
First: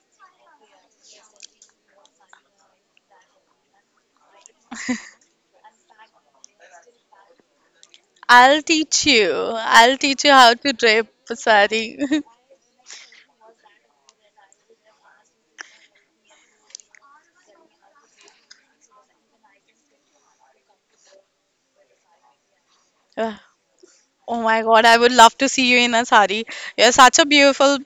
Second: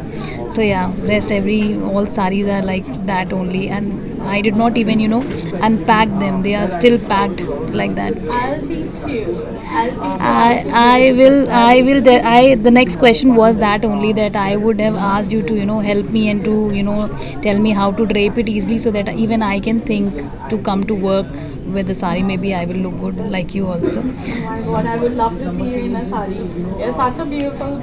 Speaker 1: So yeah, rest every all saris are like that only, and I did not even, you know, unpack them. They are still packed like that.
Speaker 2: I'll
Speaker 1: I'll teach
Speaker 2: teach you.
Speaker 1: you. I'll
Speaker 2: I'll
Speaker 1: teach
Speaker 2: teach you
Speaker 1: you. I,
Speaker 2: how to drape
Speaker 1: I
Speaker 2: a
Speaker 1: will
Speaker 2: sari.
Speaker 1: I will the, I the next question was that only, that I would have asked you to, you know, help me and to, you know, tell me how to drape it easily so that even I can think to come to work with the sari, maybe I will look good
Speaker 2: (laughs)
Speaker 1: like you also.
Speaker 2: Oh my God, I
Speaker 1: I
Speaker 2: would
Speaker 1: would
Speaker 2: love
Speaker 1: love
Speaker 2: to
Speaker 1: to
Speaker 2: see
Speaker 1: see
Speaker 2: you
Speaker 1: you
Speaker 2: in
Speaker 1: in
Speaker 2: a
Speaker 1: a sari.
Speaker 2: sari. You're
Speaker 1: Yes,
Speaker 2: such a
Speaker 1: are
Speaker 2: beautiful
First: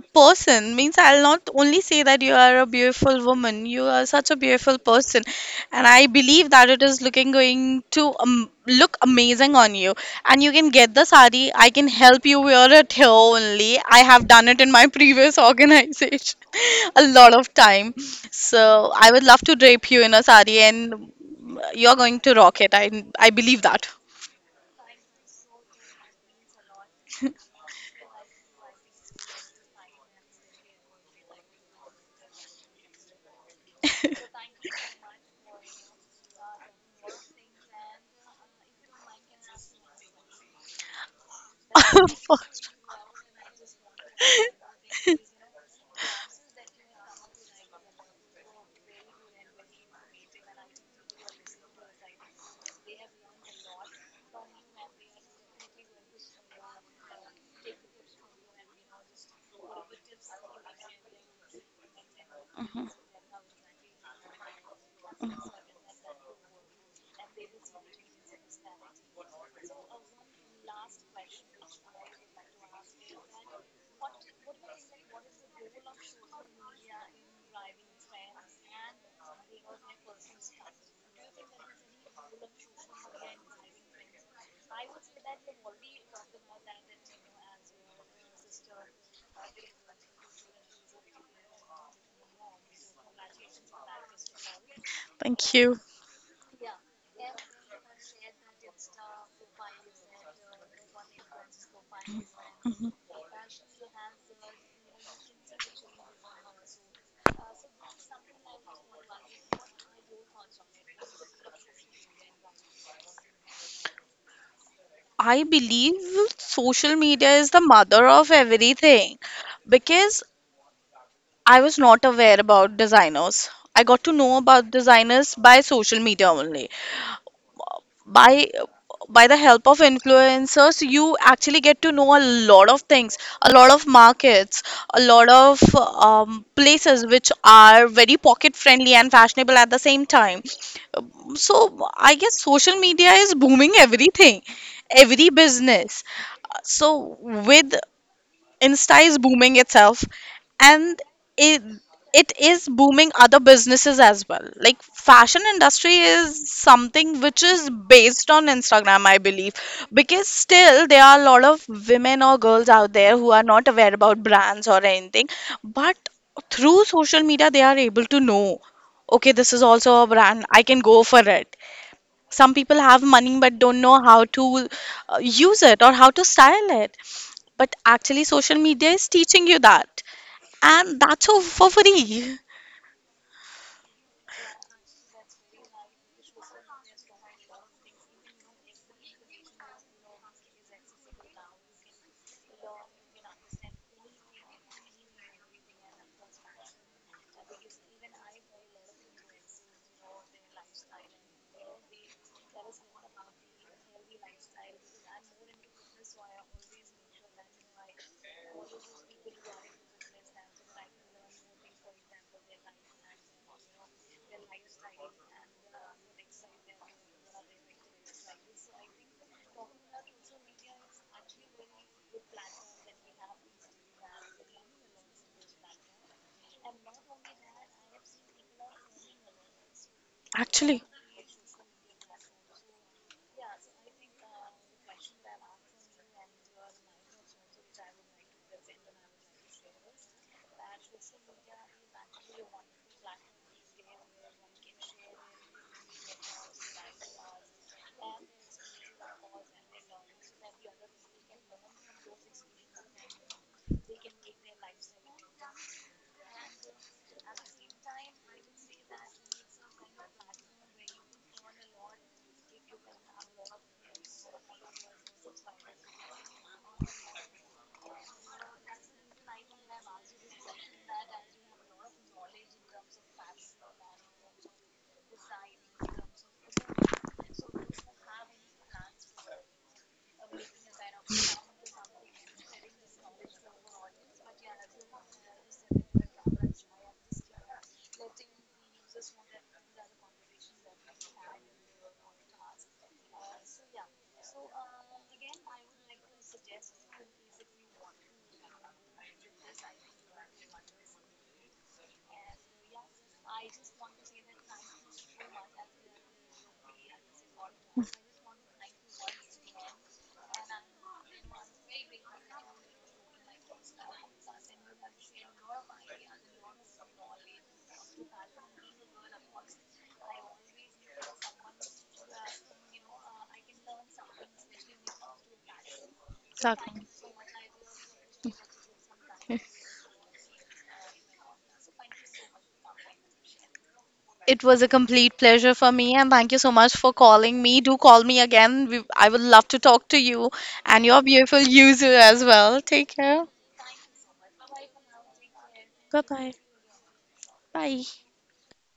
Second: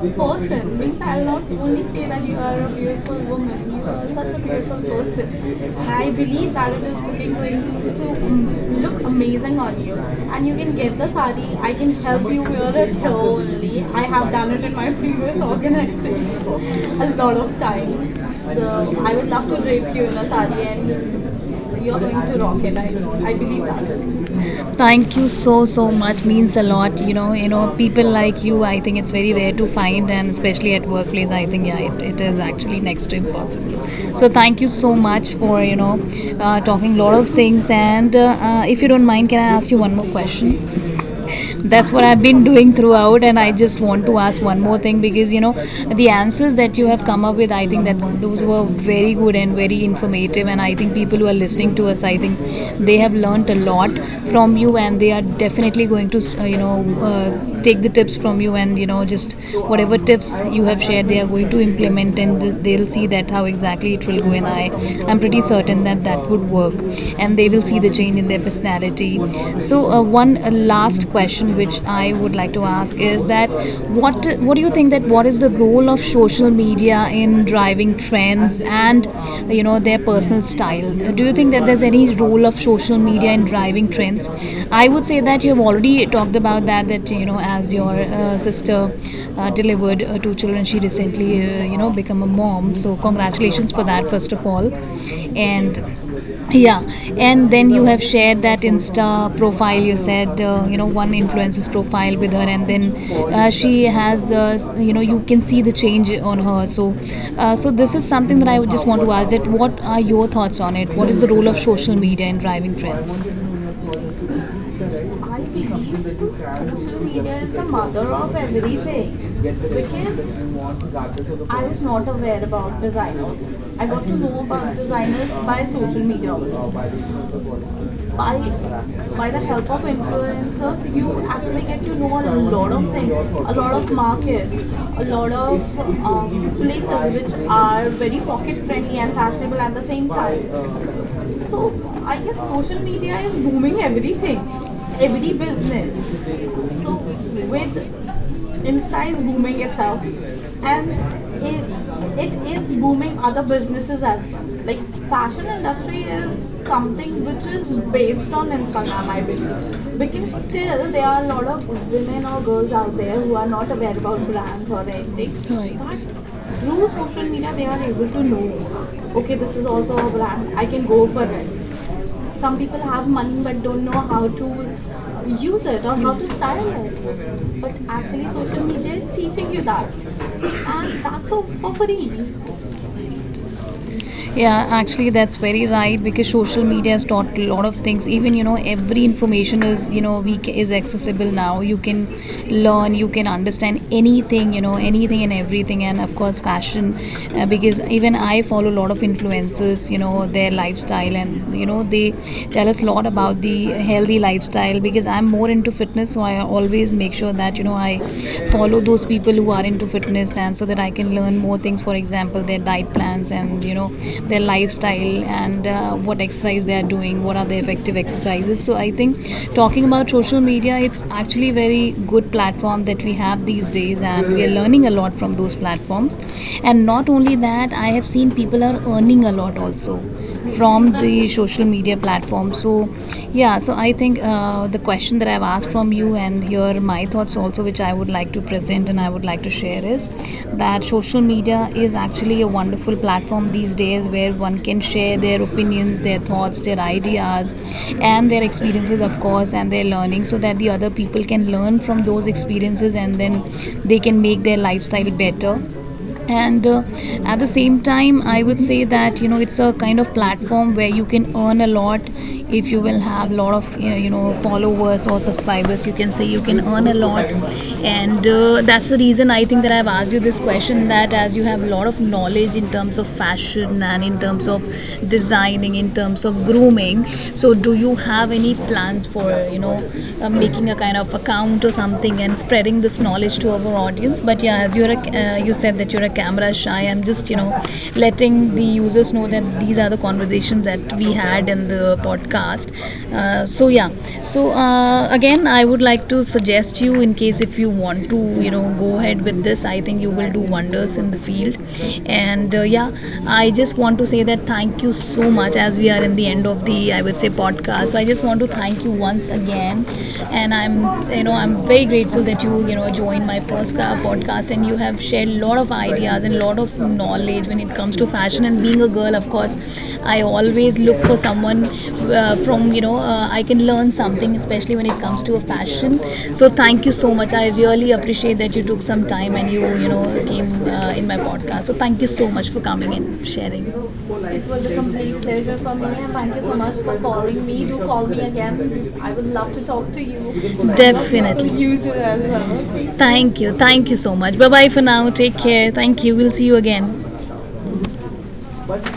Speaker 1: a
Speaker 2: person.
Speaker 1: person
Speaker 2: Means
Speaker 1: means
Speaker 2: I'll
Speaker 1: I'll not
Speaker 2: not only
Speaker 1: only
Speaker 2: say
Speaker 1: you're
Speaker 2: that you are a
Speaker 1: a beautiful
Speaker 2: beautiful woman,
Speaker 1: woman.
Speaker 2: you are
Speaker 1: You're
Speaker 2: such
Speaker 1: such
Speaker 2: a
Speaker 1: a
Speaker 2: beautiful
Speaker 1: beautiful
Speaker 2: person.
Speaker 1: person.
Speaker 2: And I
Speaker 1: I
Speaker 2: believe
Speaker 1: believe
Speaker 2: that it is
Speaker 1: this
Speaker 2: looking
Speaker 1: looking
Speaker 2: going
Speaker 1: going
Speaker 2: to
Speaker 1: to
Speaker 2: look
Speaker 1: look
Speaker 2: amazing
Speaker 1: amazing for
Speaker 2: on you.
Speaker 1: you.
Speaker 2: And
Speaker 1: And
Speaker 2: you
Speaker 1: you
Speaker 2: can
Speaker 1: can,
Speaker 2: get the sari. I
Speaker 1: I
Speaker 2: can
Speaker 1: can
Speaker 2: help
Speaker 1: help
Speaker 2: you
Speaker 1: you
Speaker 2: wear it
Speaker 1: with
Speaker 2: here only.
Speaker 1: only.
Speaker 2: I
Speaker 1: I
Speaker 2: have done it in my previous organization
Speaker 1: benefit for
Speaker 2: (laughs)
Speaker 1: a
Speaker 2: a lot
Speaker 1: lot
Speaker 2: of
Speaker 1: of
Speaker 2: time.
Speaker 1: time.
Speaker 2: So
Speaker 1: So
Speaker 2: I
Speaker 1: I
Speaker 2: would
Speaker 1: would
Speaker 2: love
Speaker 1: love
Speaker 2: to
Speaker 1: to drink
Speaker 2: drape you in a sari, and
Speaker 1: and
Speaker 2: you're
Speaker 1: you're going
Speaker 2: going to
Speaker 1: to
Speaker 2: rock
Speaker 1: rock
Speaker 2: it.
Speaker 1: it. I,
Speaker 2: I
Speaker 1: I
Speaker 2: believe
Speaker 1: believe
Speaker 2: that.
Speaker 1: that. Thank you so so much, means a lot, you know. You know, people like you, I think it's very rare to find, and especially at workplace, I think yeah, it is actually next to impossible. So thank you so much for, you know, talking a lot of things, and if you don't mind, can I ask you one more question? That's what I've been
Speaker 2: (laughs)
Speaker 1: doing throughout. And I just want to ask one more thing because, you know, the answers that you have come up with, I think that those were very good and very informative. And I think people who are listening to us, I think they have learnt a lot from you, and they are definitely going to you know, take the tips from you, and you know, just whatever tips you have shared, they are going to implement, and they'll
Speaker 2: Mhm.
Speaker 1: see that how exactly it will go. And I'm pretty certain that that would work and they will see the change in their personality. So, one last question which I would like to ask is that what do you think that what is the role of social media in driving trends and, you know, their personal style? Do you think that there's any role of social media in driving trends? I would say that you have already talked about that, that you know, as your sister delivered two children. She recently, you know, become a mom. So congratulations for that, first of all.
Speaker 2: Thank
Speaker 1: And
Speaker 2: you.
Speaker 1: yeah, and then you have shared that Insta profile. You said, you know, one influencer's profile with her, and
Speaker 2: Mhm.
Speaker 1: then she has, you know, you can see the change on her. So, so this is something that I would just want to ask. That what are your thoughts on it? What is the role of social media in driving trends? I
Speaker 2: I
Speaker 1: believe
Speaker 2: believe social media is the mother of everything,
Speaker 1: everything.
Speaker 2: because I was not aware about
Speaker 1: I
Speaker 2: designers. I
Speaker 1: got
Speaker 2: got
Speaker 1: to
Speaker 2: to
Speaker 1: know
Speaker 2: know
Speaker 1: about
Speaker 2: about
Speaker 1: this
Speaker 2: designers by
Speaker 1: by social
Speaker 2: social
Speaker 1: media.
Speaker 2: media only. by by the
Speaker 1: My
Speaker 2: help of
Speaker 1: influence.
Speaker 2: influencers,
Speaker 1: So
Speaker 2: you
Speaker 1: you actually
Speaker 2: actually
Speaker 1: get
Speaker 2: get to
Speaker 1: to
Speaker 2: know
Speaker 1: know
Speaker 2: a
Speaker 1: a
Speaker 2: lot
Speaker 1: lot
Speaker 2: of
Speaker 1: of things,
Speaker 2: things, a
Speaker 1: a
Speaker 2: lot
Speaker 1: lot of
Speaker 2: of markets,
Speaker 1: things,
Speaker 2: a lot of
Speaker 1: places
Speaker 2: places
Speaker 1: which
Speaker 2: which
Speaker 1: are at
Speaker 2: are very pocket friendly and fashionable at
Speaker 1: the
Speaker 2: the
Speaker 1: same
Speaker 2: same time.
Speaker 1: time.
Speaker 2: Um,
Speaker 1: So
Speaker 2: so
Speaker 1: I
Speaker 2: I
Speaker 1: guess
Speaker 2: guess
Speaker 1: social
Speaker 2: social media
Speaker 1: media is
Speaker 2: is booming
Speaker 1: booming everything,
Speaker 2: everything, every
Speaker 1: business.
Speaker 2: business. So
Speaker 1: So with
Speaker 2: with Insta
Speaker 1: Insta,
Speaker 2: is booming itself, and it
Speaker 1: it,
Speaker 2: it
Speaker 1: it is
Speaker 2: is booming
Speaker 1: booming up.
Speaker 2: other businesses as well.
Speaker 1: Like,
Speaker 2: Like fashion industry is something
Speaker 1: something which
Speaker 2: which
Speaker 1: is
Speaker 2: is
Speaker 1: based
Speaker 2: based
Speaker 1: on
Speaker 2: on Instagram, I believe,
Speaker 1: Instagram.
Speaker 2: because
Speaker 1: Because
Speaker 2: still there are a lot of
Speaker 1: women
Speaker 2: women
Speaker 1: or
Speaker 2: or
Speaker 1: girls
Speaker 2: girls
Speaker 1: out
Speaker 2: out
Speaker 1: there
Speaker 2: there
Speaker 1: who
Speaker 2: who
Speaker 1: are
Speaker 2: are not aware about
Speaker 1: about brands.
Speaker 2: brands or anything, but
Speaker 1: Right.
Speaker 2: through social media they are
Speaker 1: Are
Speaker 2: able
Speaker 1: able to
Speaker 2: to know,
Speaker 1: know, okay,
Speaker 2: okay, this is also a brand,
Speaker 1: I
Speaker 2: I can
Speaker 1: can
Speaker 2: go
Speaker 1: go
Speaker 2: for
Speaker 1: for
Speaker 2: it.
Speaker 1: it.
Speaker 2: Some people have money
Speaker 1: Someone but
Speaker 2: but don't
Speaker 1: don't
Speaker 2: know how to
Speaker 1: use
Speaker 2: use
Speaker 1: it.
Speaker 2: it or how to style it, but
Speaker 1: Actually,
Speaker 2: actually social
Speaker 1: social media
Speaker 2: media
Speaker 1: is
Speaker 2: is
Speaker 1: steep.
Speaker 2: teaching you that, and
Speaker 1: And
Speaker 2: that's all for free,
Speaker 1: yeah, actually, that's very right because social media has taught a lot of things. Even, you know, every information is, you know, is accessible now. You can learn, you can understand anything, you know, anything and everything, and of course, fashion. Because even I follow a lot of influencers, you know, their lifestyle, and you know, they tell us a lot about the healthy lifestyle. Because I'm more into fitness, so I always make sure that, you know, I follow those people who are into fitness, and so that I can learn more things. For example, their diet plans and, you know, their lifestyle and what exercise they are doing, what are the effective exercises. So I think talking about social media, it's actually very good platform that we have these days and we are learning a lot from those platforms, and not only that, I have seen people are earning a lot also
Speaker 2: actually.
Speaker 1: from the social media platform. So, yeah, so I think the question that I've asked from you, and here my thoughts also, which I would like to present and I would like to share, is that social media is actually a wonderful platform these days where one can share their opinions, their thoughts, their ideas, and their experiences, of course, and their learning so that the other people can learn from those experiences and then they can make their lifestyle better, and at the same time, I would say that, you know, it's a kind of platform where you can earn a lot if you will have a lot of you know, followers or subscribers, you can say, you can earn a lot. And that's the reason I think that I've asked you this question, that as you have a lot of knowledge in terms of fashion and in terms of designing, in terms of grooming, so do you have any plans for, you know, making a kind of account or something and spreading this knowledge to our audience. But yeah, as you're a, you said that you're a camera shy, I'm just, you know, letting the users know that these are the conversations that we had in the podcast. So yeah, so again, I would like to suggest you, in case if you want to, you know, go ahead with this, I think you will do wonders in the field. And yeah, I just want to say that thank you so much as we are in the end of the, I would say, podcast. So I just want to thank you once again, and I'm, you know, I'm very grateful that you know, joined my podcast and you have shared a lot of ideas and a lot of knowledge when it comes to fashion. And being a girl, of course, I always look for someone from, you know, I can learn something, especially when it comes to a fashion. So
Speaker 2: Exactly.
Speaker 1: thank you so much. I really appreciate that you took some time and you know, came in my podcast. So thank you so much for coming and sharing.
Speaker 2: It
Speaker 1: It
Speaker 2: was
Speaker 1: was
Speaker 2: a
Speaker 1: a
Speaker 2: complete
Speaker 1: complete
Speaker 2: pleasure
Speaker 1: pleasure
Speaker 2: for
Speaker 1: for me
Speaker 2: me,
Speaker 1: and
Speaker 2: and thank
Speaker 1: thank
Speaker 2: you
Speaker 1: you
Speaker 2: so
Speaker 1: so much
Speaker 2: much for
Speaker 1: for calling
Speaker 2: calling
Speaker 1: me.
Speaker 2: me.
Speaker 1: Do
Speaker 2: Do call
Speaker 1: call me
Speaker 2: me
Speaker 1: again.
Speaker 2: again. We, I
Speaker 1: I
Speaker 2: would
Speaker 1: would
Speaker 2: love
Speaker 1: love
Speaker 2: to
Speaker 1: to
Speaker 2: talk
Speaker 1: talk
Speaker 2: to
Speaker 1: to
Speaker 2: you
Speaker 1: you.
Speaker 2: and your beautiful (laughs)
Speaker 1: Definitely. To use you
Speaker 2: user
Speaker 1: as
Speaker 2: as well.
Speaker 1: well.
Speaker 2: Take care.
Speaker 1: Thank you. Thank you so much. Bye bye for now. Take care. Thank
Speaker 2: Bye
Speaker 1: you. We'll
Speaker 2: bye.
Speaker 1: see you again.
Speaker 2: Bye.